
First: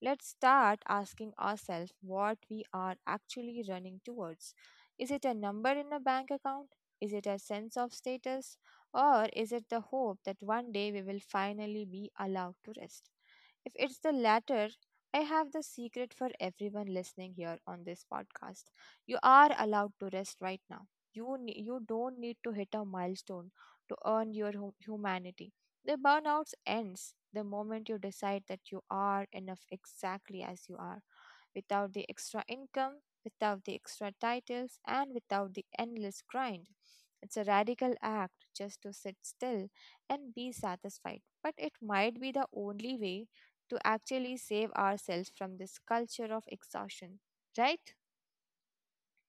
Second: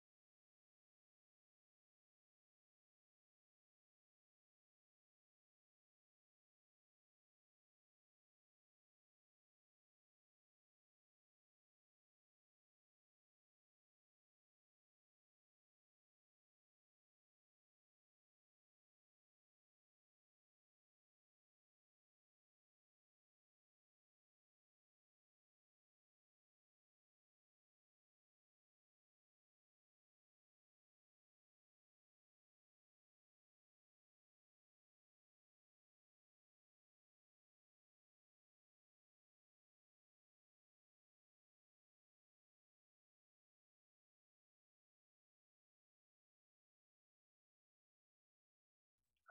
Speaker 2: Let's start asking ourselves what we are actually running towards. Is it a number in a bank account? Is it a sense of status? Or is it the hope that one day we will finally be allowed to rest? If it's the latter, I have the secret for everyone listening here on this podcast. You are allowed to rest right now. You don't need to hit a milestone to earn your humanity. The burnout ends the moment you decide that you are enough exactly as you are, without the extra income, without the extra titles, and without the endless grind. It's a radical act just to sit still and be satisfied, but it might be the only way to actually save ourselves from this culture of exhaustion, right?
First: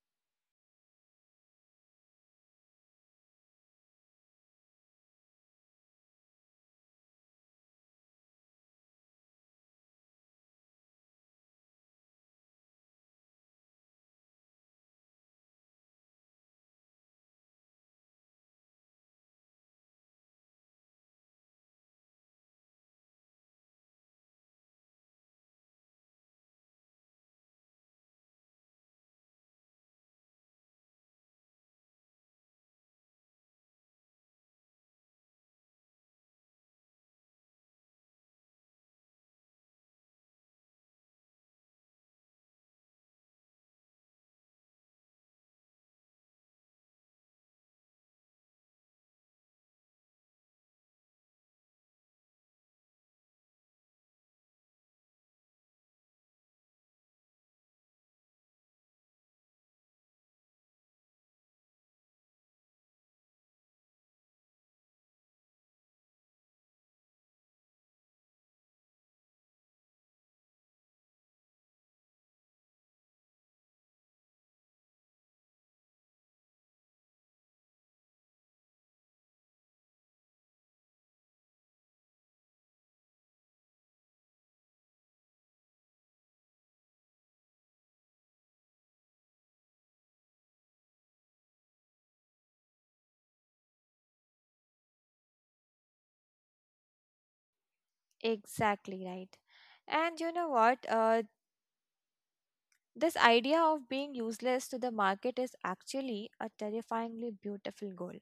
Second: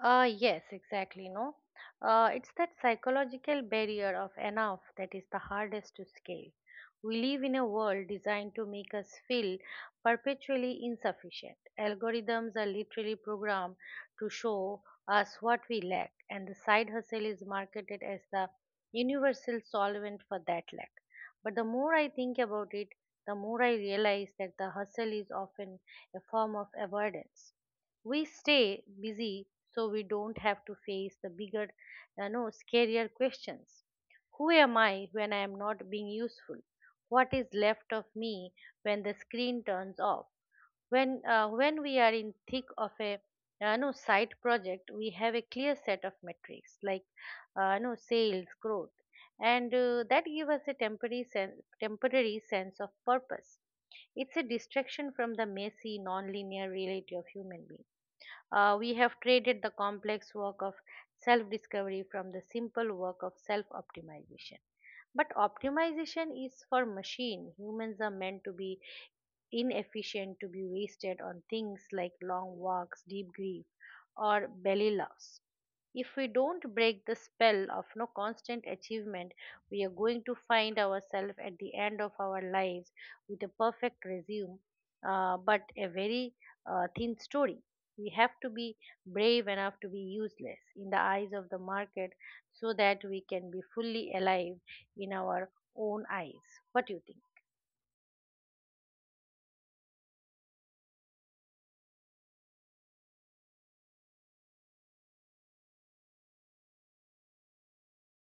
Speaker 1: Yes, exactly. No, It's that psychological barrier of enough that is the hardest to scale. We live in a world designed to make us feel perpetually insufficient. Algorithms are literally programmed to show us what we lack, and the side hustle is marketed as the universal solvent for that lack. But the more I think about it, the more I realize that the hustle is often a form of avoidance. We stay busy so we don't have to face the bigger, you know, scarier questions. Who am I when I am not being useful? What is left of me when the screen turns off? When we are in thick of a, you know, side project, we have a clear set of metrics like you sales growth, and that give us a temporary sense of purpose. It's a distraction from the messy, non-linear reality of human beings. We have traded the complex work of self discovery from the simple work of self optimization. But optimization is for machine. Humans are meant to be inefficient, to be wasted on things like long walks, deep grief, or belly loss. If we don't break the spell of no constant achievement, we are going to find ourselves at the end of our lives with a perfect resume, but a very thin story. We have to be brave enough to be useless in the eyes of the market so that we can be fully alive in our own eyes. What do you think?
Speaker 2: Exactly right. And you know what? This idea of being useless to the market is actually a terrifyingly beautiful goal.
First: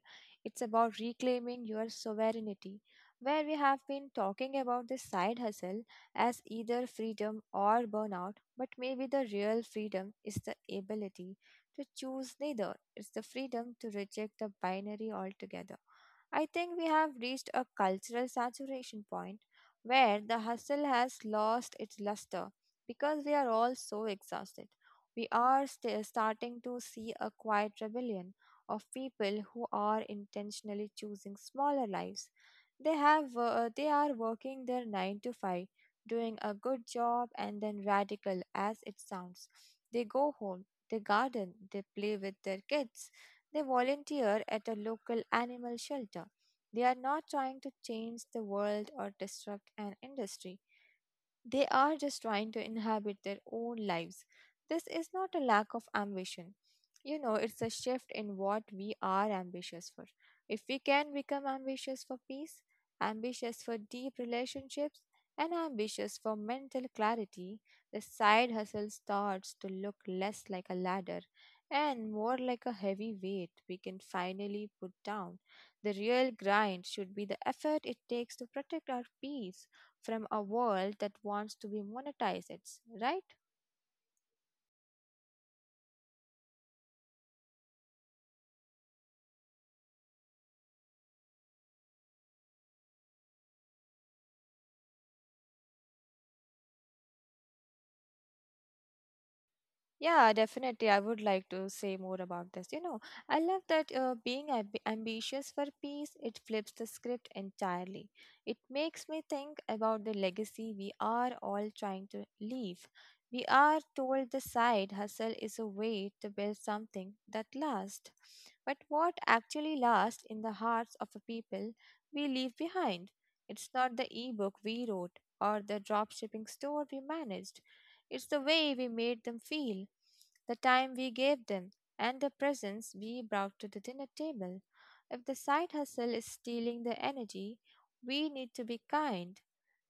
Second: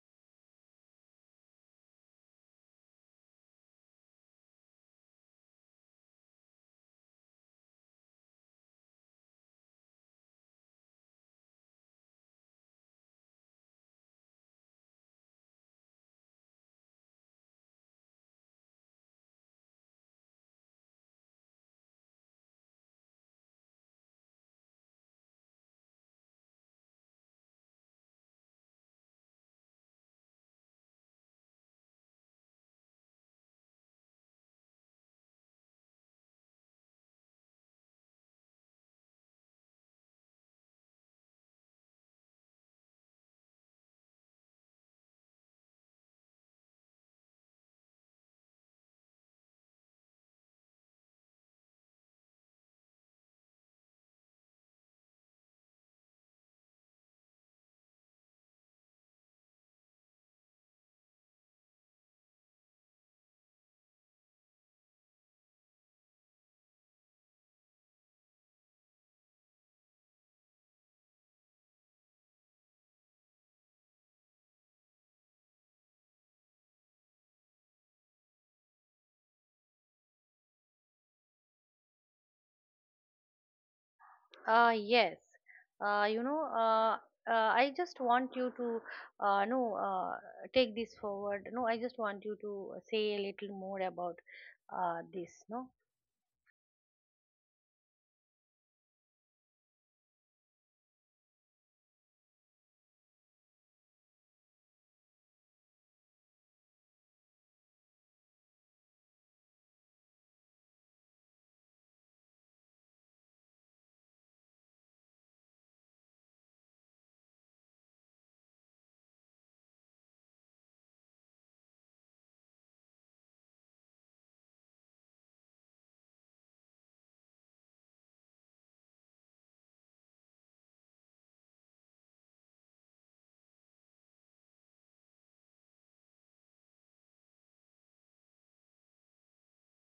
Speaker 2: It's about reclaiming your sovereignty, where we have been talking about this side hustle as either freedom or burnout, but maybe the real freedom is the ability to choose neither. It's the freedom to reject the binary altogether. I think we have reached a cultural saturation point where the hustle has lost its luster because we are all so exhausted. We are starting to see a quiet rebellion of people who are intentionally choosing smaller lives. They are working their 9 to 5, doing a good job and then radical as it sounds. They go home, they garden, they play with their kids. They volunteer at a local animal shelter. They are not trying to change the world or disrupt an industry. They are just trying to inhabit their own lives. This is not a lack of ambition. It's a shift in what we are ambitious for. If we can become ambitious for peace, ambitious for deep relationships, and ambitious for mental clarity, the side hustle starts to look less like a ladder and more like a heavy weight we can finally put down. The real grind should be the effort it takes to protect our peace from a world that wants to be monetized, right?
Speaker 1: Yes. Uh, you know, uh, I just want you to uh, no uh, take this forward. No, I just want you to say a little more about this. No,
Speaker 2: Yeah, definitely. I would like to say more about this. I love that being ambitious for peace, it flips the script entirely. It makes me think about the legacy we are all trying to leave. We are told the side hustle is a way to build something that lasts. But what actually lasts in the hearts of the people we leave behind? It's not the ebook we wrote or the dropshipping store we managed. It's the way we made them feel, the time we gave them, and the presents we brought to the dinner table. If the side hustle is stealing the energy, we need to be kind.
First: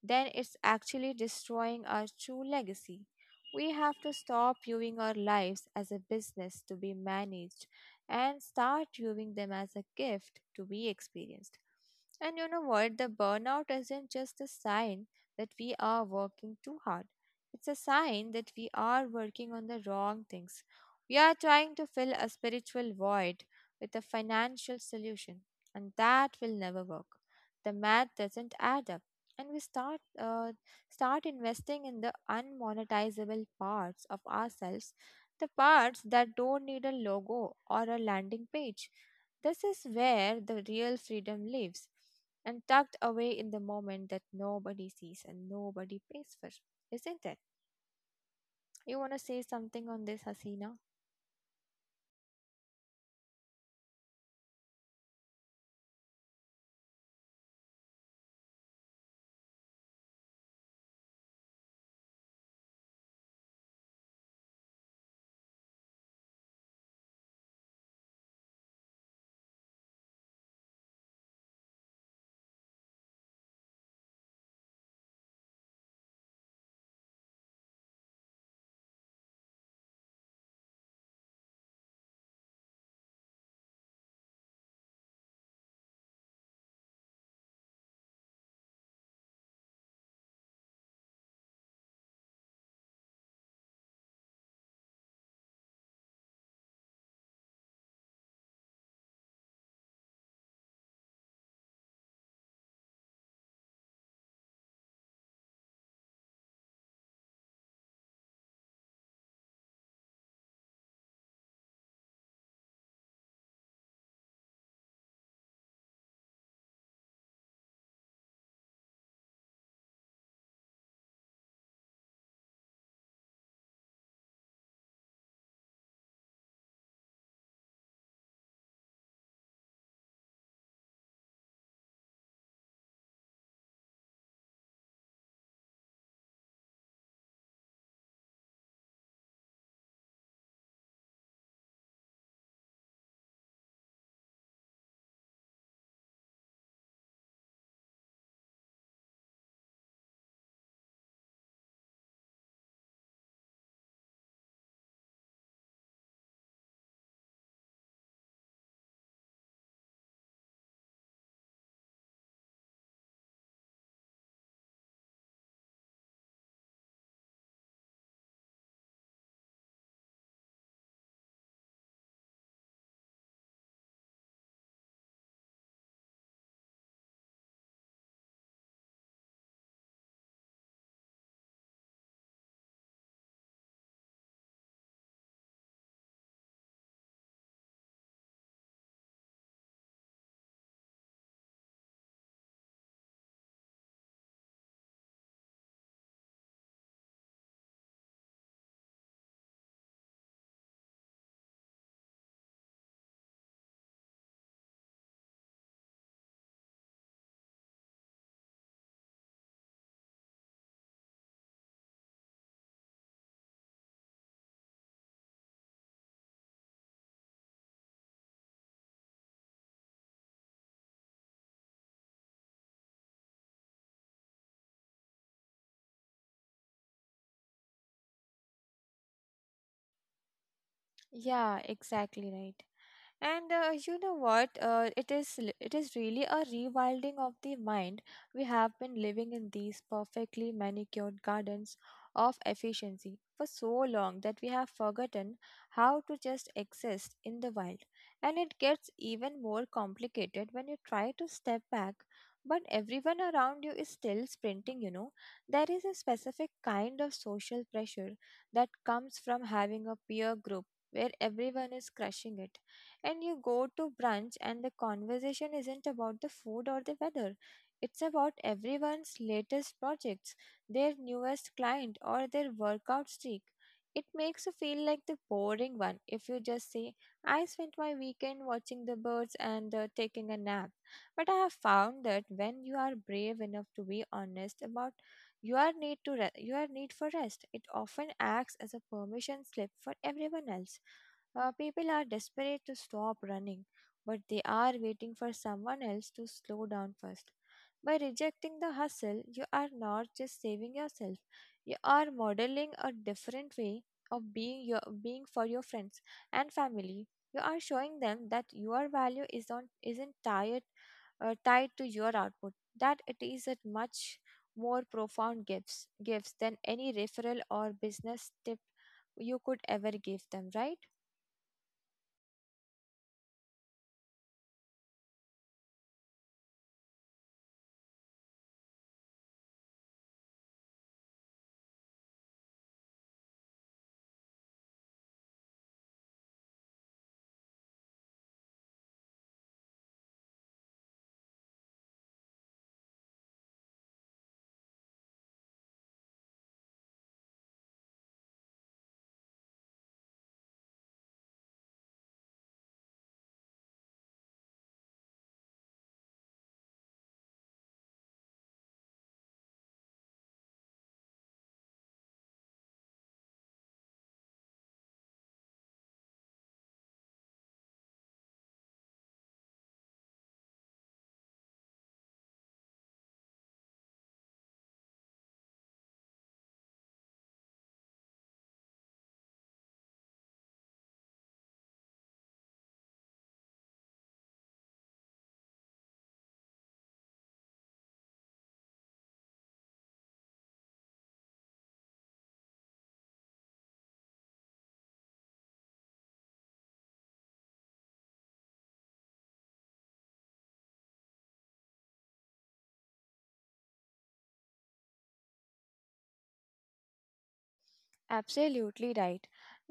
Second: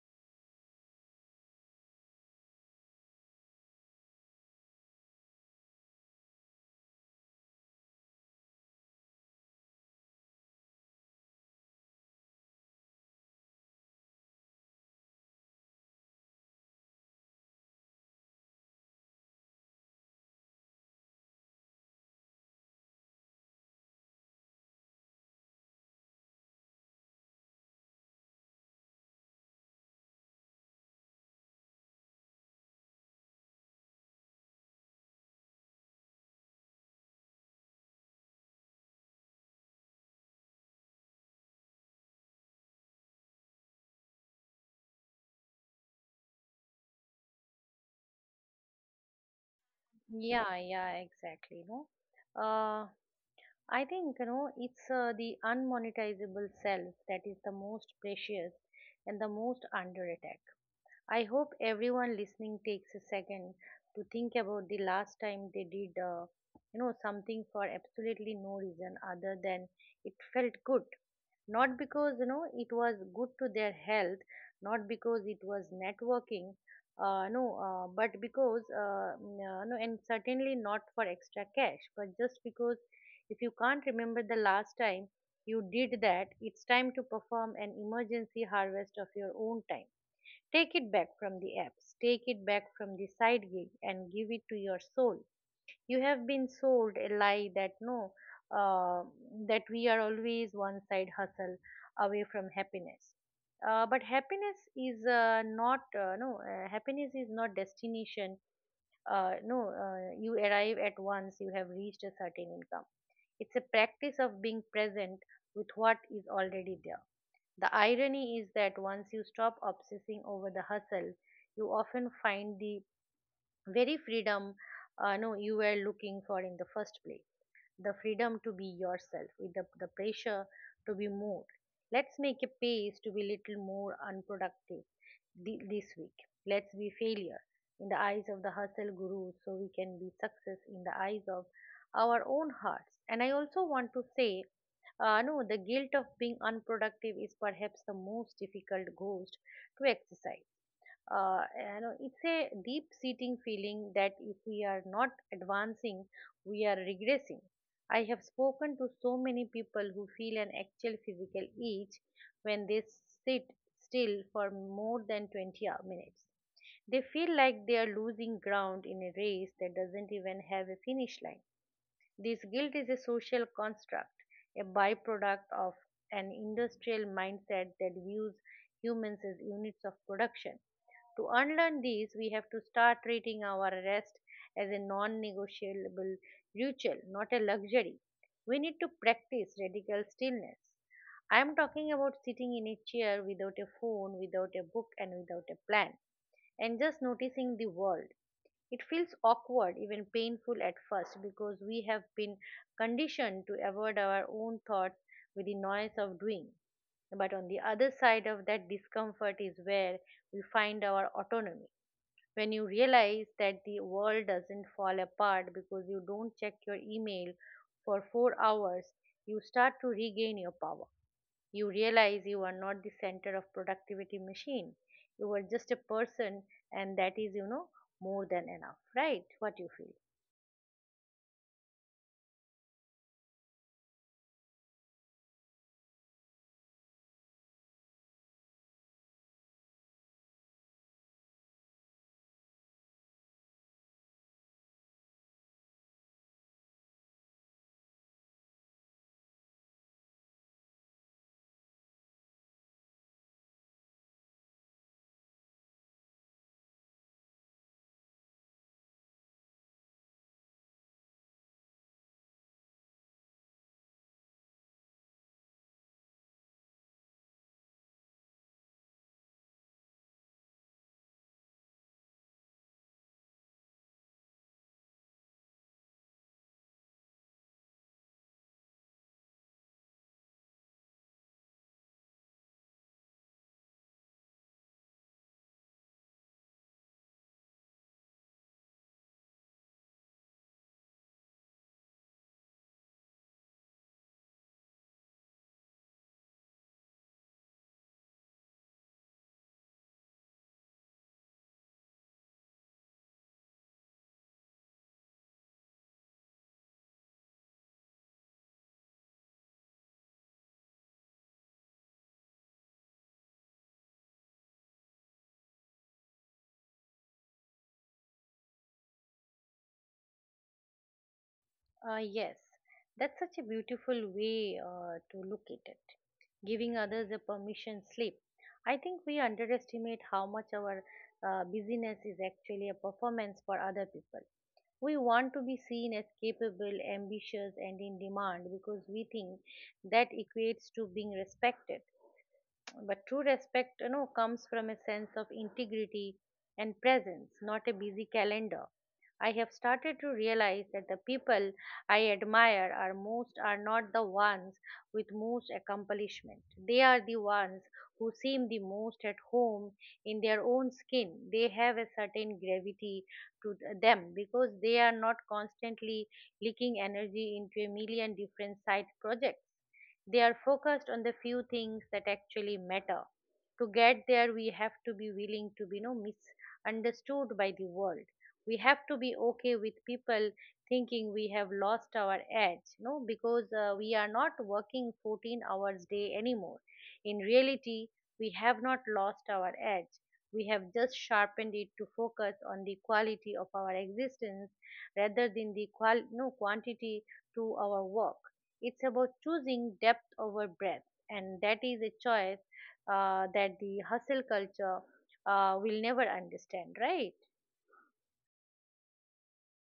Speaker 2: Then it's actually destroying our true legacy. We have to stop viewing our lives as a business to be managed and start viewing them as a gift to be experienced. And you know what? The burnout isn't just a sign that we are working too hard. It's a sign that we are working on the wrong things. We are trying to fill a spiritual void with a financial solution, and that will never work. The math doesn't add up, and we start investing in the unmonetizable parts of ourselves, the parts that don't need a logo or a landing page. This is where the real freedom lives, and tucked away in the moment that nobody sees and nobody pays for, isn't it? You want to say something on this,
Speaker 1: yeah,
Speaker 2: Hasina?
Speaker 1: yeah, exactly. No, uh, I think, you know, it's the unmonetizable self that is the most precious and the most under attack. I hope everyone listening takes a second to think about the last time they did, you know, something for absolutely no reason other than it felt good. Not because, you know, it was good to their health, not because it was networking, no, but because, and certainly not for extra cash, but just because. If you can't remember the last time you did that, it's time to perform an emergency harvest of your own time. Take it back from the apps, take it back from the side gig, and give it to your soul. You have been sold a lie that no, uh, that we are always one side hustle away from happiness. But happiness is not destination. No, You arrive at once you have reached a certain income. It's a practice of being present with what is already there. The irony is that once you stop obsessing over the hustle, you often find the very freedom no, you were looking for in the first place, the freedom to be yourself without the pressure to be more. Let's make a pace to be little more unproductive this week. Let's be failure in the eyes of the hustle guru so we can be success in the eyes of our own hearts. And I also want to say, no, the guilt of being unproductive is perhaps the most difficult ghost to exercise. Uh, you know it's a deep seating feeling that if we are not advancing, we are regressing. I have spoken to so many people who feel an actual physical itch when they sit still for more than 20 minutes. They feel like they are losing ground in a race that doesn't even have a finish line. This guilt is a social construct, a byproduct of an industrial mindset that views humans as units of production. To unlearn these, we have to start treating our rest as a non negotiable ritual, not a luxury. We need to practice radical stillness. I am talking about sitting in a chair without a phone, without a book, and without a plan, and just noticing the world. It feels awkward, even painful at first, because we have been conditioned to avoid our own thoughts with the noise of doing. But on the other side of that discomfort is where we find our autonomy. When you realize that the world doesn't fall apart because you don't check your email for 4 hours, you start to regain your power. You realize you are not the center of productivity machine. You are just a person, and that is, more than enough, right? What you feel?
Speaker 2: Yeah, exactly right. And you know what? It is really a rewilding of the mind. We have been living in these perfectly manicured gardens of efficiency for so long that we have forgotten how to just exist in the wild. And it gets even more complicated when you try to step back, but everyone around you is still sprinting. There is a specific kind of social pressure that comes from having a peer group where everyone is crushing it and you go to brunch, and the conversation isn't about the food or the weather. It's about everyone's latest projects, their newest client, or their workout streak. It makes you feel like the boring one if you just say, I spent my weekend watching the birds and taking a nap. But I have found that when you are brave enough to be honest about your need for rest, it often acts as a permission slip for everyone else. People are desperate to stop running, but they are waiting for someone else to slow down first. By rejecting the hustle, you are not just saving yourself, you are modeling a different way of being your being for your friends and family. You are showing them that your value is on isn't tied tied to your output, that it is a much more profound gifts than any referral or business tip you could ever give them, right?
Speaker 1: Yes, that's such a beautiful way to look at it. Giving others a permission slip. I think we underestimate how much our busyness is actually a performance for other people. We want to be seen as capable, ambitious, and in demand because we think that equates to being respected. But true respect, comes from a sense of integrity and presence, not a busy calendar. I have started to realize that the people I admire are most are not the ones with most accomplishment. They are the ones who seem the most at home in their own skin. They have a certain gravity to them because they are not constantly leaking energy into a million different side projects. They are focused on the few things that actually matter. To get there, we have to be willing to be, misunderstood by the world. We have to be okay with people thinking we have lost our edge, you know, because we are not working 14 hours day anymore. In reality, we have not lost our edge. We have just sharpened it to focus on the quality of our existence rather than the qual- no, quantity to our work. It's about choosing depth over breadth, and that is a choice that the hustle culture will never understand, right?
Speaker 2: Absolutely right.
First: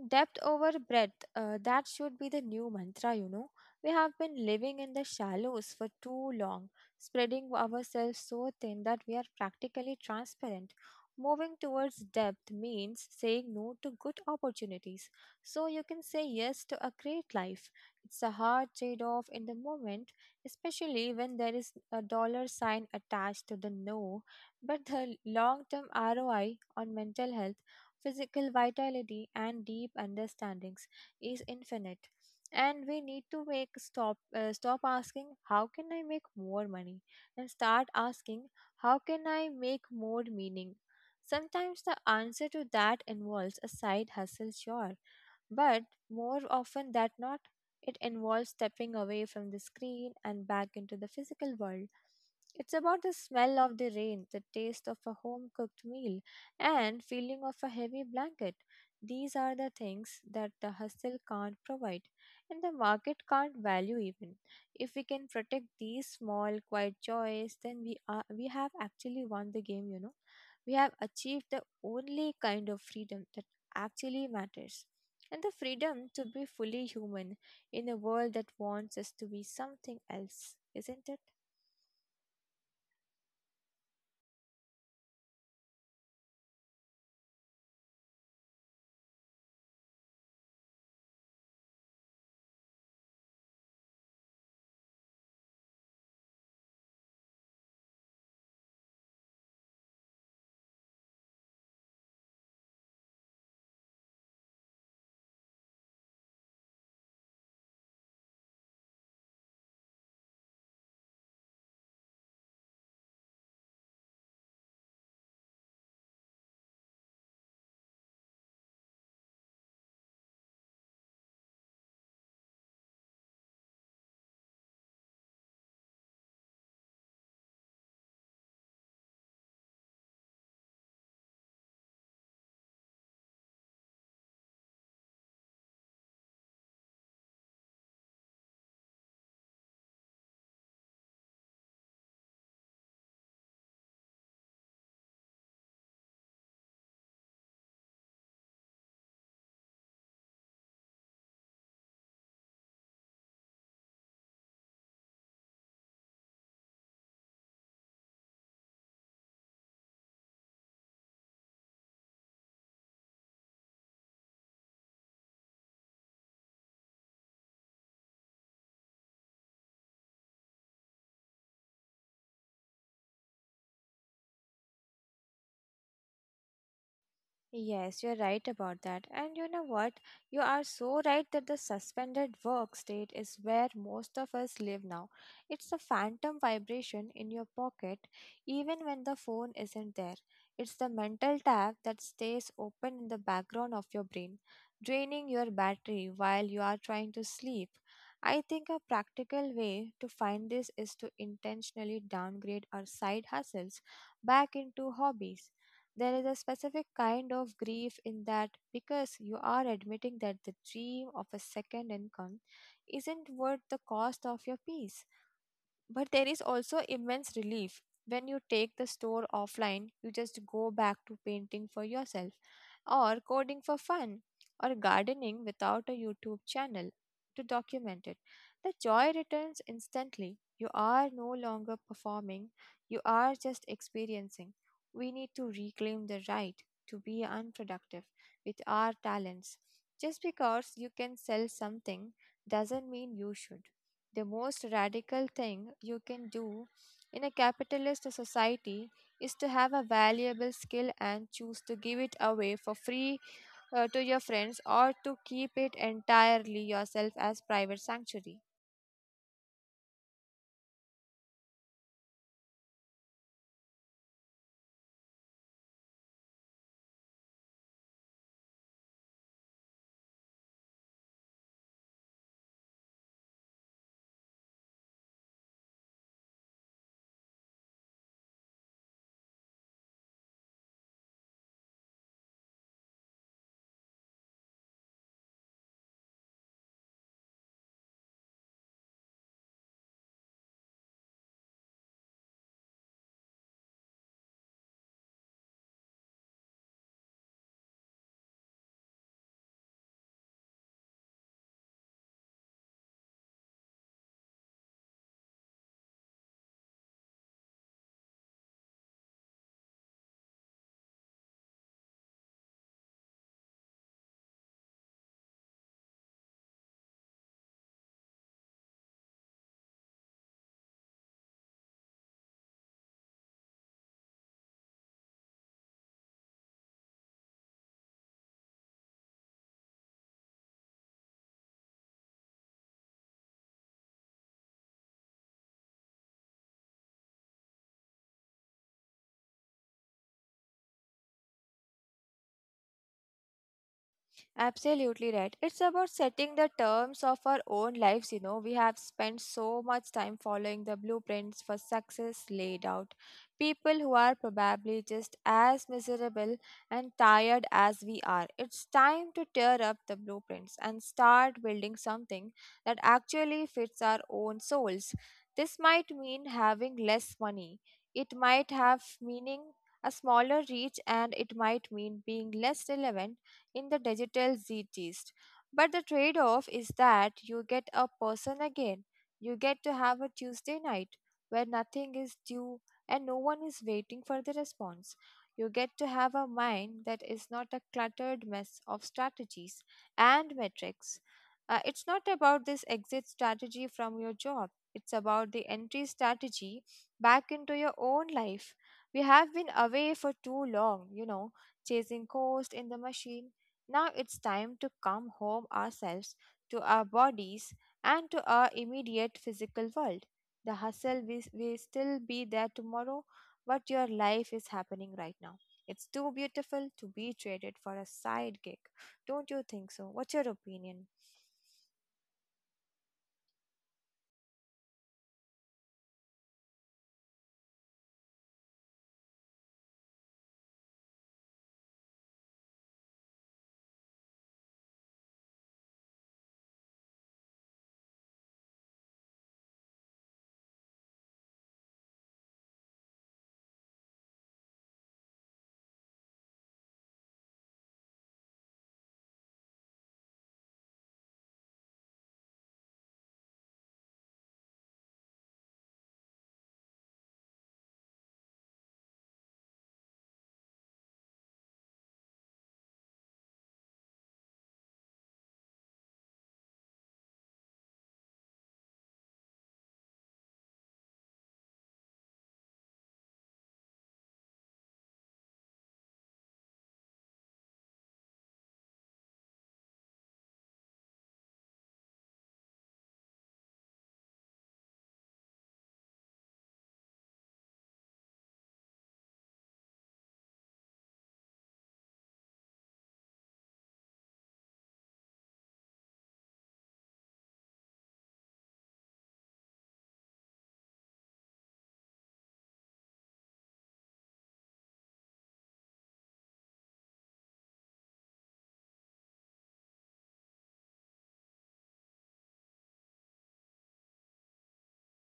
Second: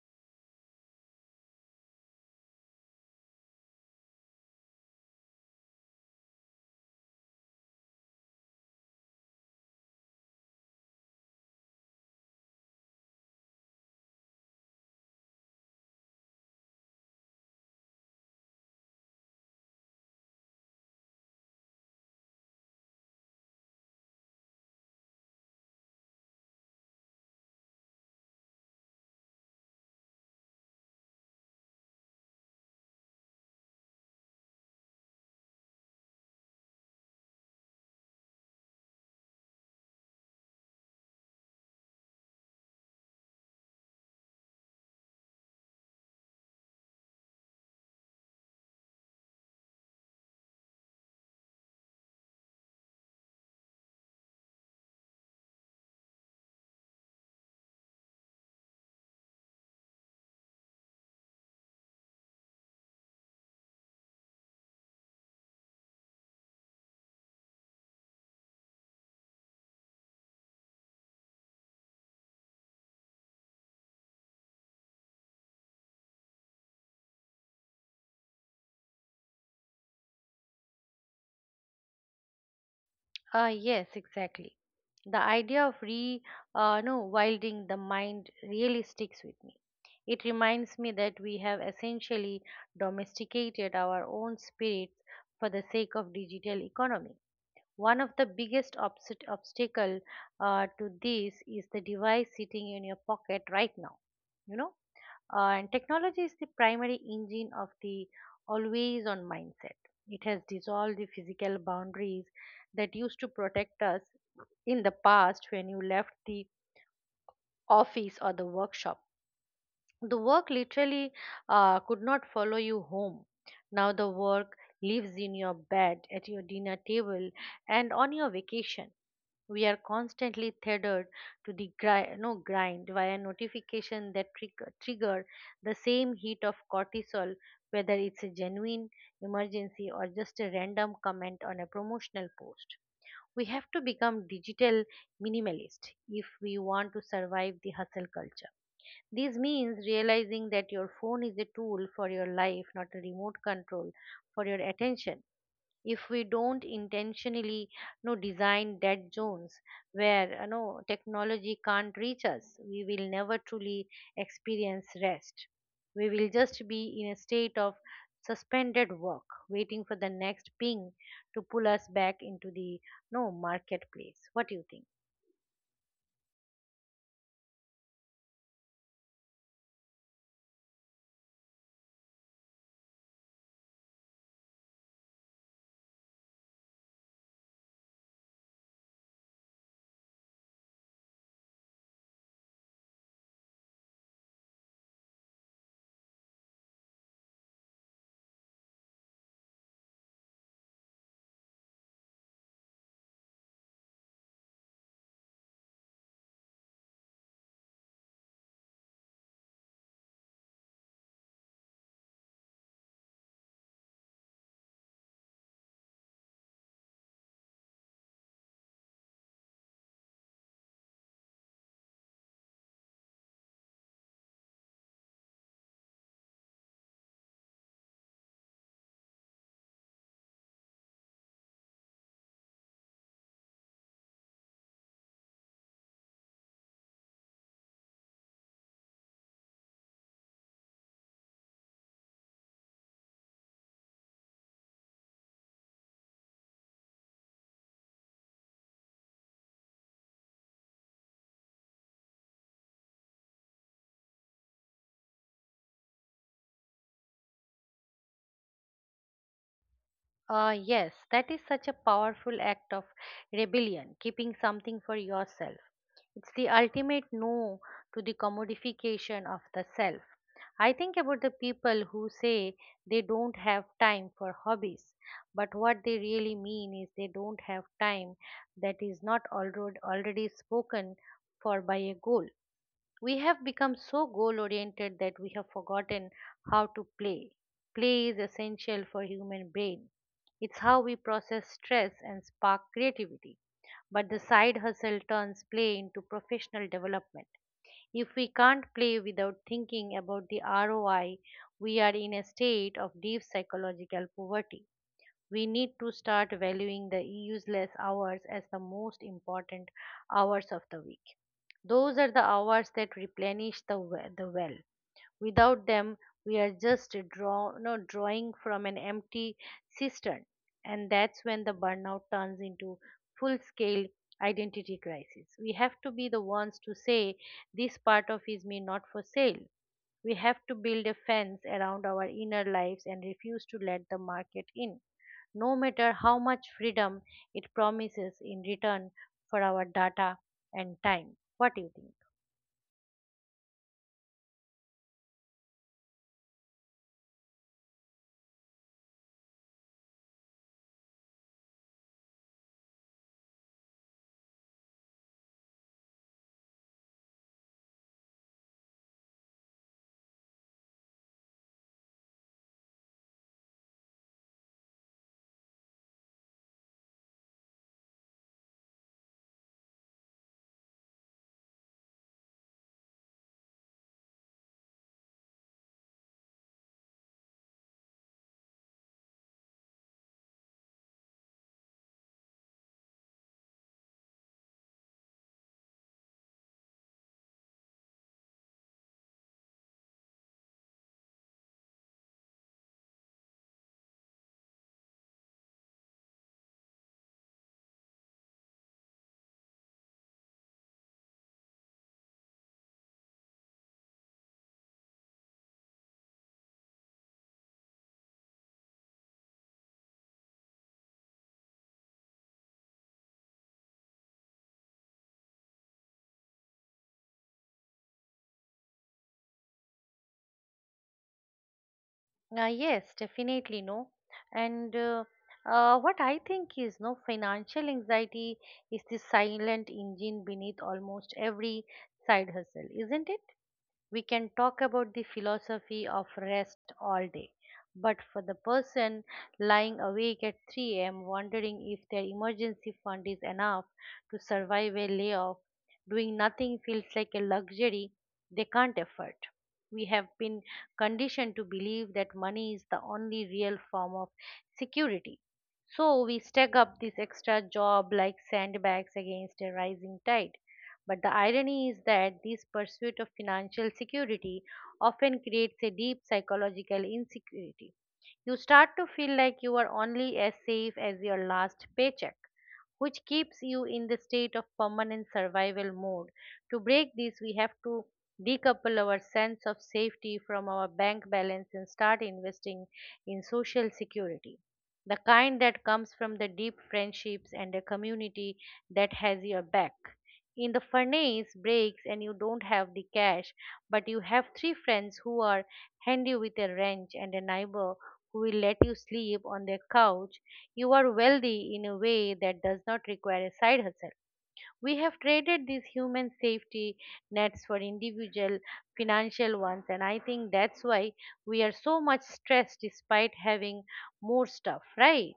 Speaker 2: Depth over breadth, that should be the new mantra, you know. We have been living in the shallows for too long, spreading ourselves so thin that we are practically transparent. Moving towards depth means saying no to good opportunities, so you can say yes to a great life. It's a hard trade off in the moment, especially when there is a dollar sign attached to the no, but the long term ROI on mental health, physical vitality, and deep understandings is infinite. And we need to make stop stop asking how can I make more money and start asking how can I make more meaning. Sometimes the answer to that involves a side hustle, sure, but more often than not, it involves stepping away from the screen and back into the physical world. It's about the smell of the rain, the taste of a home cooked meal, and feeling of a heavy blanket. These are the things that the hustle can't provide, and the market can't value even. If we can protect these small, quiet joys, then we have actually won the game. You know, we have achieved the only kind of freedom that actually matters and the freedom to be fully human in a world that wants us to be something else, isn't it?
Speaker 1: Yes, exactly. The idea of re no wilding the mind really sticks with me. It reminds me that we have essentially domesticated our own spirits for the sake of digital economy. One of the biggest obstacle to this is the device sitting in your pocket right now, you know. And technology is the primary engine of the always on mindset. It has dissolved the physical boundaries that used to protect us in the past when you left the office or the workshop. The work literally could not follow you home. Now the work lives in your bed, at your dinner table, and on your vacation. We are constantly tethered to the grind, no grind via notification that trigger the same heat of cortisol, whether it's a genuine emergency or just a random comment on a promotional post. We have to become digital minimalist if we want to survive the hustle culture. This means realizing that your phone is a tool for your life, not a remote control for your attention. If we don't intentionally, design dead zones where, technology can't reach us, we will never truly experience rest. We will just be in a state of suspended work, waiting for the next ping to pull us back into the no marketplace. What do you think?
Speaker 2: Yes, you're right about that. And you know what? You are so right that the suspended work state is where most of us live now. It's a phantom vibration in your pocket, even when the phone isn't there. It's the mental tab that stays open in the background of your brain, draining your battery while you are trying to sleep. I think a practical way to find this is to intentionally downgrade our side hustles back into hobbies. There is a specific kind of grief in that because you are admitting that the dream of a second income isn't worth the cost of your peace. But there is also immense relief. When you take the store offline, you just go back to painting for yourself, or coding for fun, or gardening without a YouTube channel to document it. The joy returns instantly. You are no longer performing, you are just experiencing. We need to reclaim the right to be unproductive with our talents. Just because you can sell something doesn't mean you should. The most radical thing you can do in a capitalist society is to have a valuable skill and choose to give it away for free to your friends or to keep it entirely yourself as private sanctuary.
Speaker 1: Yes, that is such a powerful act of rebellion, keeping something for yourself. It's the ultimate no to the commodification of the self. I think about the people who say they don't have time for hobbies, but what they really mean is they don't have time that is not already spoken for by a goal. We have become so goal oriented that we have forgotten how to play. Play is essential for human brain. It's how we process stress and spark creativity, but the side hustle turns play into professional development. If we can't play without thinking about the ROI, we are in a state of deep psychological poverty. We need to start valuing the useless hours as the most important hours of the week. Those are the hours that replenish the well. Without them, we are just draw, no, drawing from an empty cistern. And that's when the burnout turns into full scale identity crisis. We have to be the ones to say, this part of is me not for sale. We have to build a fence around our inner lives and refuse to let the market in, no matter how much freedom it promises in return for our data and time. What do you think?
Speaker 2: Absolutely right. It's about setting the terms of our own lives, you know. We have spent so much time following the blueprints for success laid out. People who are probably just as miserable and tired as we are. It's time to tear up the blueprints and start building something that actually fits our own souls. This might mean having less money. It might have meaning a smaller reach and it might mean being less relevant in the digital zeitgeist. But the trade off is that you get a person again. You get to have a Tuesday night where nothing is due and no one is waiting for the response. You get to have a mind that is not a cluttered mess of strategies and metrics. It's not about this exit strategy from your job, it's about the entry strategy back into your own life. We have been away for too long, you know, chasing ghosts in the machine. Now it's time to come home ourselves, to our bodies, and to our immediate physical world. The hustle will still be there tomorrow, but your life is happening right now. It's too beautiful to be traded for a side gig. Don't you think so? What's your opinion?
Speaker 1: Yes, definitely no. And what I think is no financial anxiety is the silent engine beneath almost every side hustle, isn't it? We can talk about the philosophy of rest all day, but for the person lying awake at 3 a.m. wondering if their emergency fund is enough to survive a layoff, doing nothing feels like a luxury they can't afford. We have been conditioned to believe that money is the only real form of security. So we stack up this extra job like sandbags against a rising tide, but the irony is that this pursuit of financial security often creates a deep psychological insecurity. You start to feel like you are only as safe as your last paycheck, which keeps you in the state of permanent survival mode. To break this, we have to decouple our sense of safety from our bank balance and start investing in social security. The kind that comes from the deep friendships and a community that has your back. In the furnace breaks and you don't have the cash, but you have three friends who are handy with a wrench and a neighbor who will let you sleep on their couch. You are wealthy in a way that does not require a side hustle. We have traded these human safety nets for individual financial ones, and I think that's why we are so much stressed despite having more stuff, right?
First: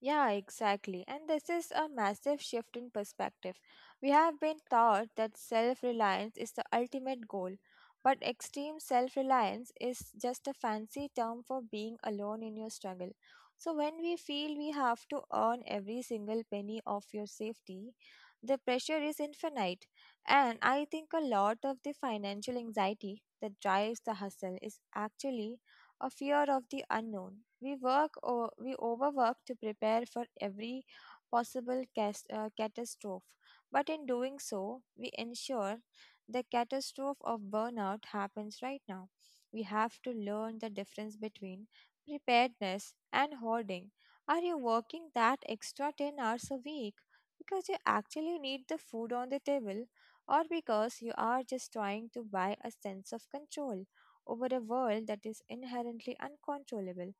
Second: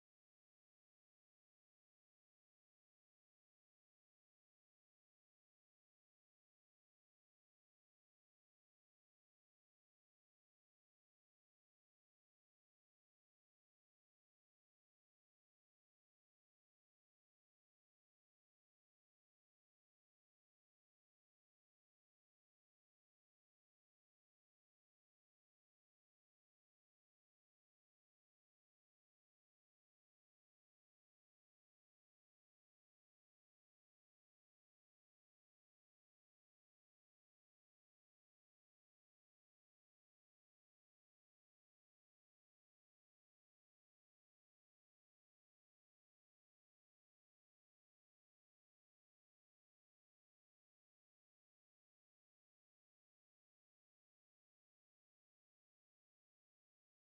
Speaker 2: Yeah, exactly. And this is a massive shift in perspective. We have been taught that self reliance is the ultimate goal, but extreme self reliance is just a fancy term for being alone in your struggle. So, when we feel we have to earn every single penny of your safety, the pressure is infinite. And I think a lot of the financial anxiety that drives the hustle is actually a fear of the unknown. We work or we overwork to prepare for every possible catastrophe, but in doing so, we ensure the catastrophe of burnout happens right now. We have to learn the difference between preparedness and hoarding. Are you working that extra 10 hours a week because you actually need the food on the table or because you are just trying to buy a sense of control over a world that is inherently uncontrollable?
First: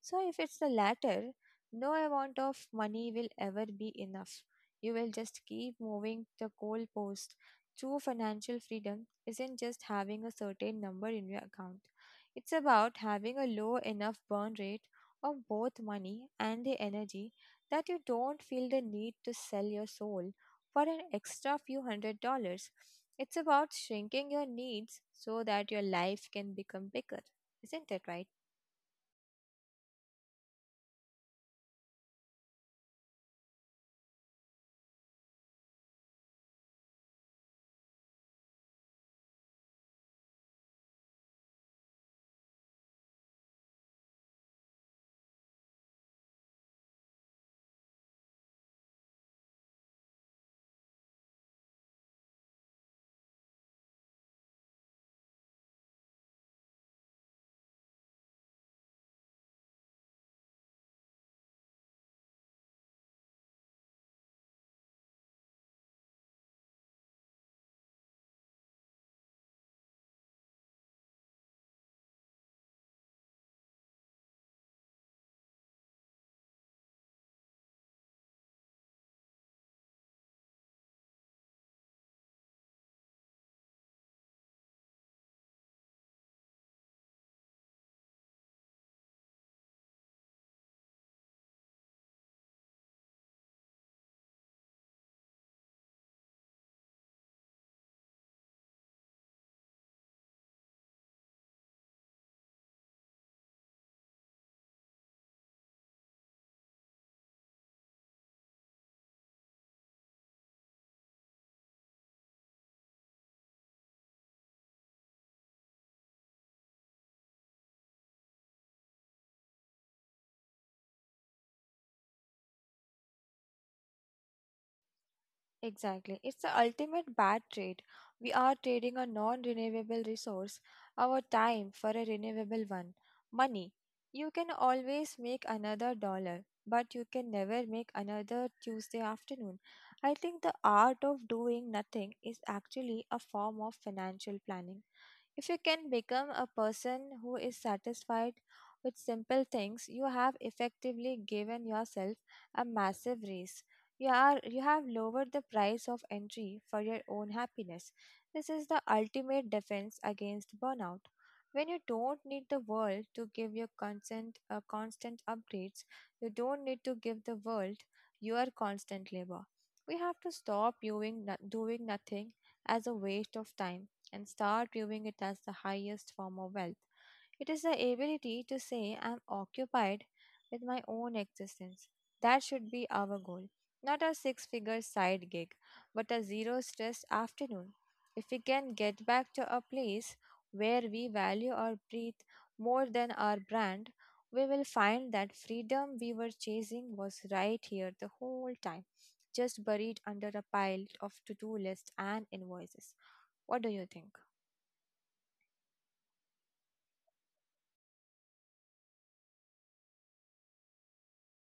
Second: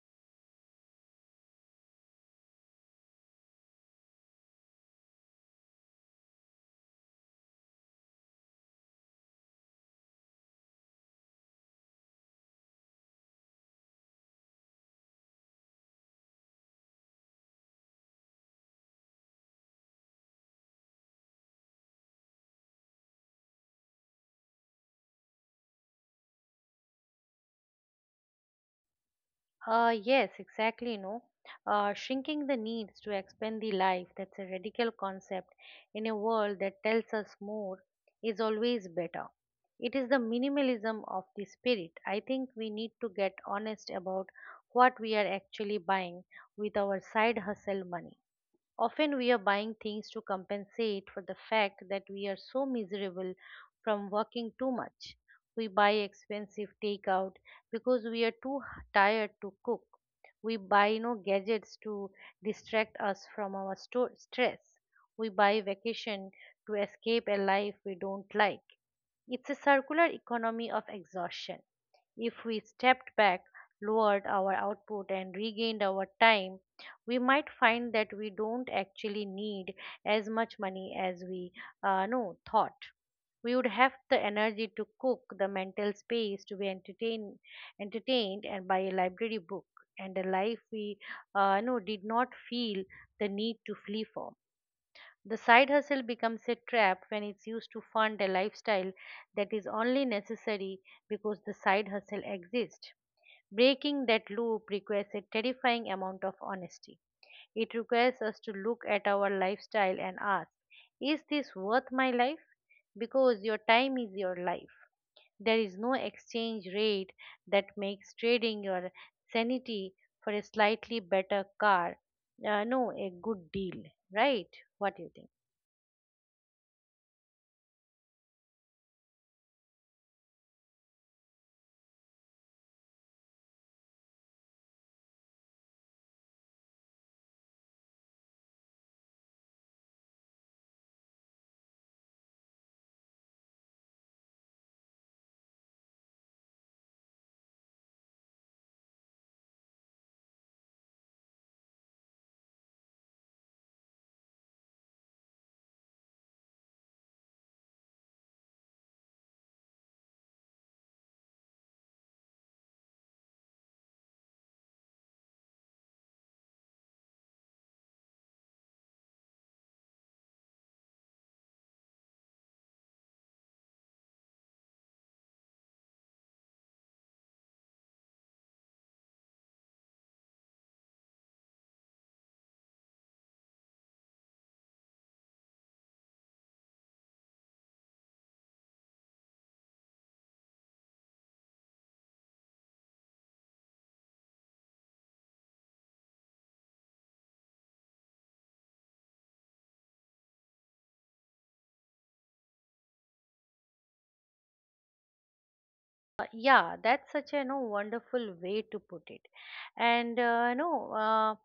Speaker 2: So, if it's the latter, no amount of money will ever be enough. You will just keep moving the goalpost. True financial freedom isn't just having a certain number in your account, it's about having a low enough burn rate of both money and the energy that you don't feel the need to sell your soul for an extra few $100s. It's about shrinking your needs so that your life can become bigger. Isn't it right?
Speaker 1: Yes, exactly. No, Shrinking the needs to expand the life, that's a radical concept in a world that tells us more is always better. It is the minimalism of the spirit. I think we need to get honest about what we are actually buying with our side hustle money. Often we are buying things to compensate for the fact that we are so miserable from working too much. We buy expensive takeout because we are tired to cook. We buy no gadgets to distract us from our stress. We buy vacation to escape a life we don't like. It's a circular economy of exhaustion. If we stepped back, lowered our output, and regained our time, we might find that we don't actually need as much money as we no thought. We would have the energy to cook, the mental space to be entertained, and by a library book and a life we no did not feel the need to flee for. The side hustle becomes a trap when it's used to fund a lifestyle that is only necessary because the side hustle exists. Breaking that loop requires a terrifying amount of honesty. It requires us to look at our lifestyle and ask, is this worth my life? Because your time is your life. There is no exchange rate that makes trading your sanity for a slightly better car. No, a good deal, right? What do you think?
Speaker 2: Exactly. It's the ultimate bad trade. We are trading a non renewable resource, our time, for a renewable one, money. You can always make another dollar, but you can never make another Tuesday afternoon. I think the art of doing nothing is actually a form of financial planning. If you can become a person who is satisfied with simple things, you have effectively given yourself a massive raise. You have lowered the price of entry for your own happiness. This is the ultimate defense against burnout. When you don't need the world to give you constant upgrades, you don't need to give the world your constant labor. We have to stop viewing no- doing nothing as a waste of time and start viewing it as the highest form of wealth. It is the ability to say, I'm occupied with my own existence. That should be our goal. Not a six figure side gig, but a zero stress afternoon. If we can get back to a place where we value our breath more than our brand, we will find that freedom we were chasing was right here the whole time, just buried under a pile of to do lists and invoices. What do you think?
Speaker 1: Yeah, that's such a no wonderful way to put it, and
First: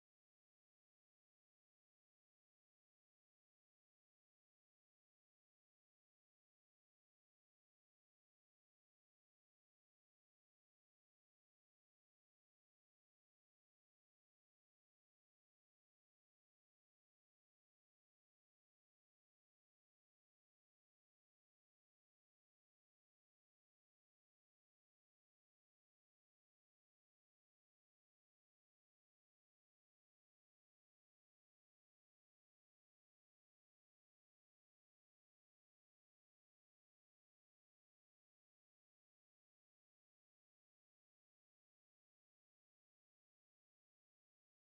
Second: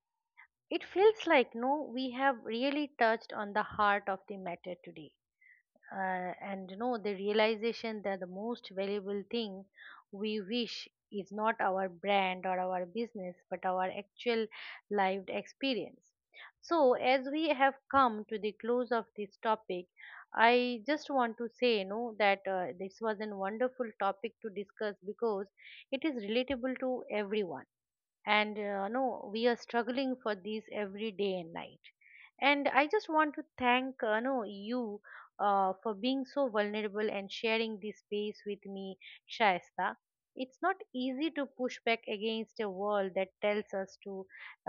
Speaker 1: it feels like no, we have really touched on the heart of the matter today, and you know the realization that the most valuable thing we wish is not our brand or our business but our actual lived experience. So as we have come to the close of this topic, I just want to say no that this was a wonderful topic to discuss because it is relatable to everyone, and no we are struggling for these every day and night. And I just want to thank no you for being so vulnerable and sharing this space with me, Shaista. It's not easy to push back against a world that tells us to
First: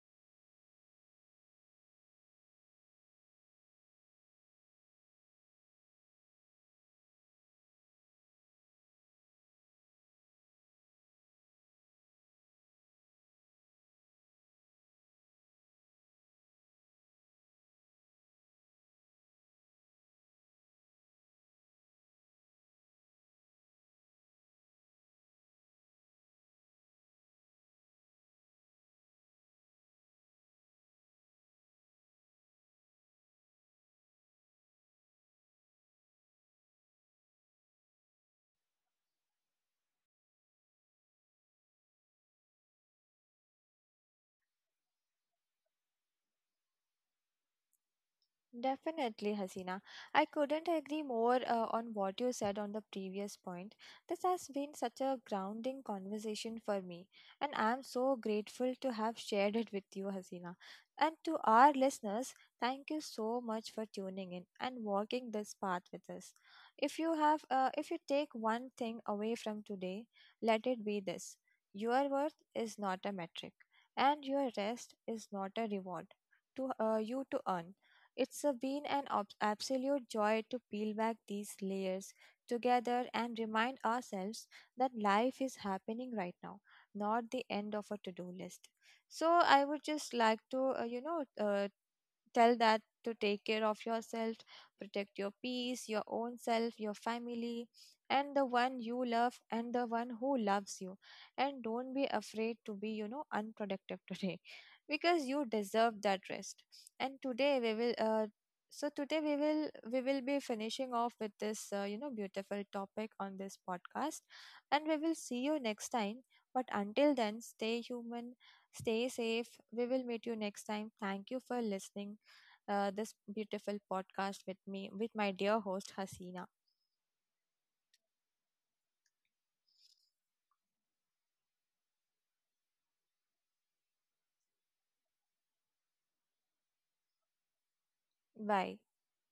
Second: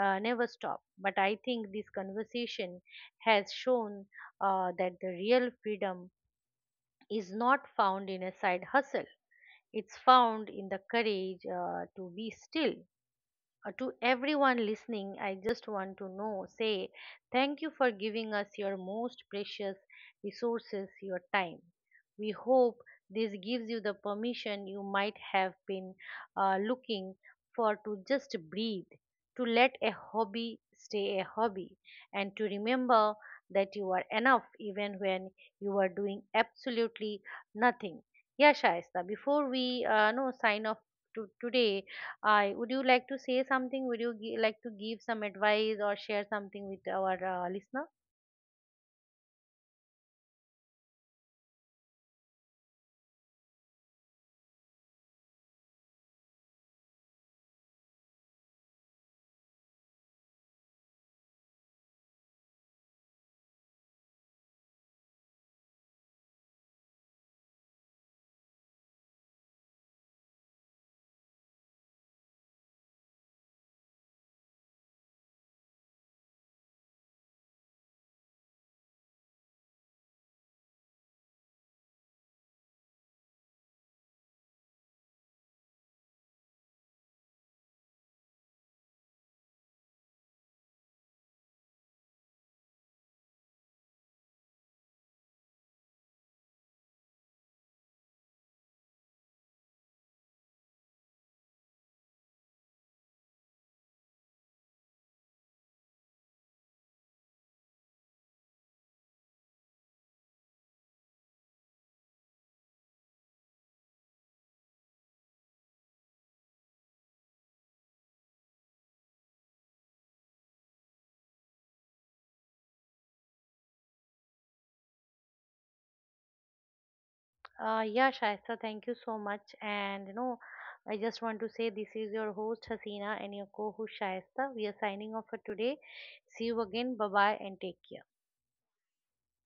Speaker 1: never stop, but I think this conversation has shown that the real freedom is not found in a side hustle. It's found in the courage to be still. To everyone listening, I just want to know say thank you for giving us your most precious resources, your time. We hope this gives you the permission you might have been looking for, to just breathe, to let a hobby stay a hobby, and to remember that you are enough even when you are doing absolutely nothing. Yeah, Shaista, before we no sign off to today, I would you like to say something? Would you like to give some advice or share something with our listener?
Speaker 2: Definitely, Hasina. I couldn't agree more on what you said on the previous point. This has been such a grounding conversation for me, and I'm so grateful to have shared it with you, Hasina. And to our listeners, thank you so much for tuning in and walking this path with us. If you take one thing away from today, let it be this: your worth is not a metric, and your rest is not a reward to you to earn. It's absolute joy to peel back these layers together and remind ourselves that life is happening right now, not the end of a to do list. So, I would just like to, tell that to take care of yourself, protect your peace, your own self, your family, and the one you love and the one who loves you. And don't be afraid to be, unproductive today because you deserve that rest. And today we will so today we will be finishing off with this you know beautiful topic on this podcast and we will see you next time, but until then stay human, stay safe. We will meet you next time. Thank you for listening this beautiful podcast with me, with my dear host Hasina.
Speaker 1: Yeah, Shaista, thank you so much. And you know, I just want to say this is your host Hasina and your co-host Shaista. We are signing off for today. See you again. Bye bye and take care.
Speaker 2: Bye.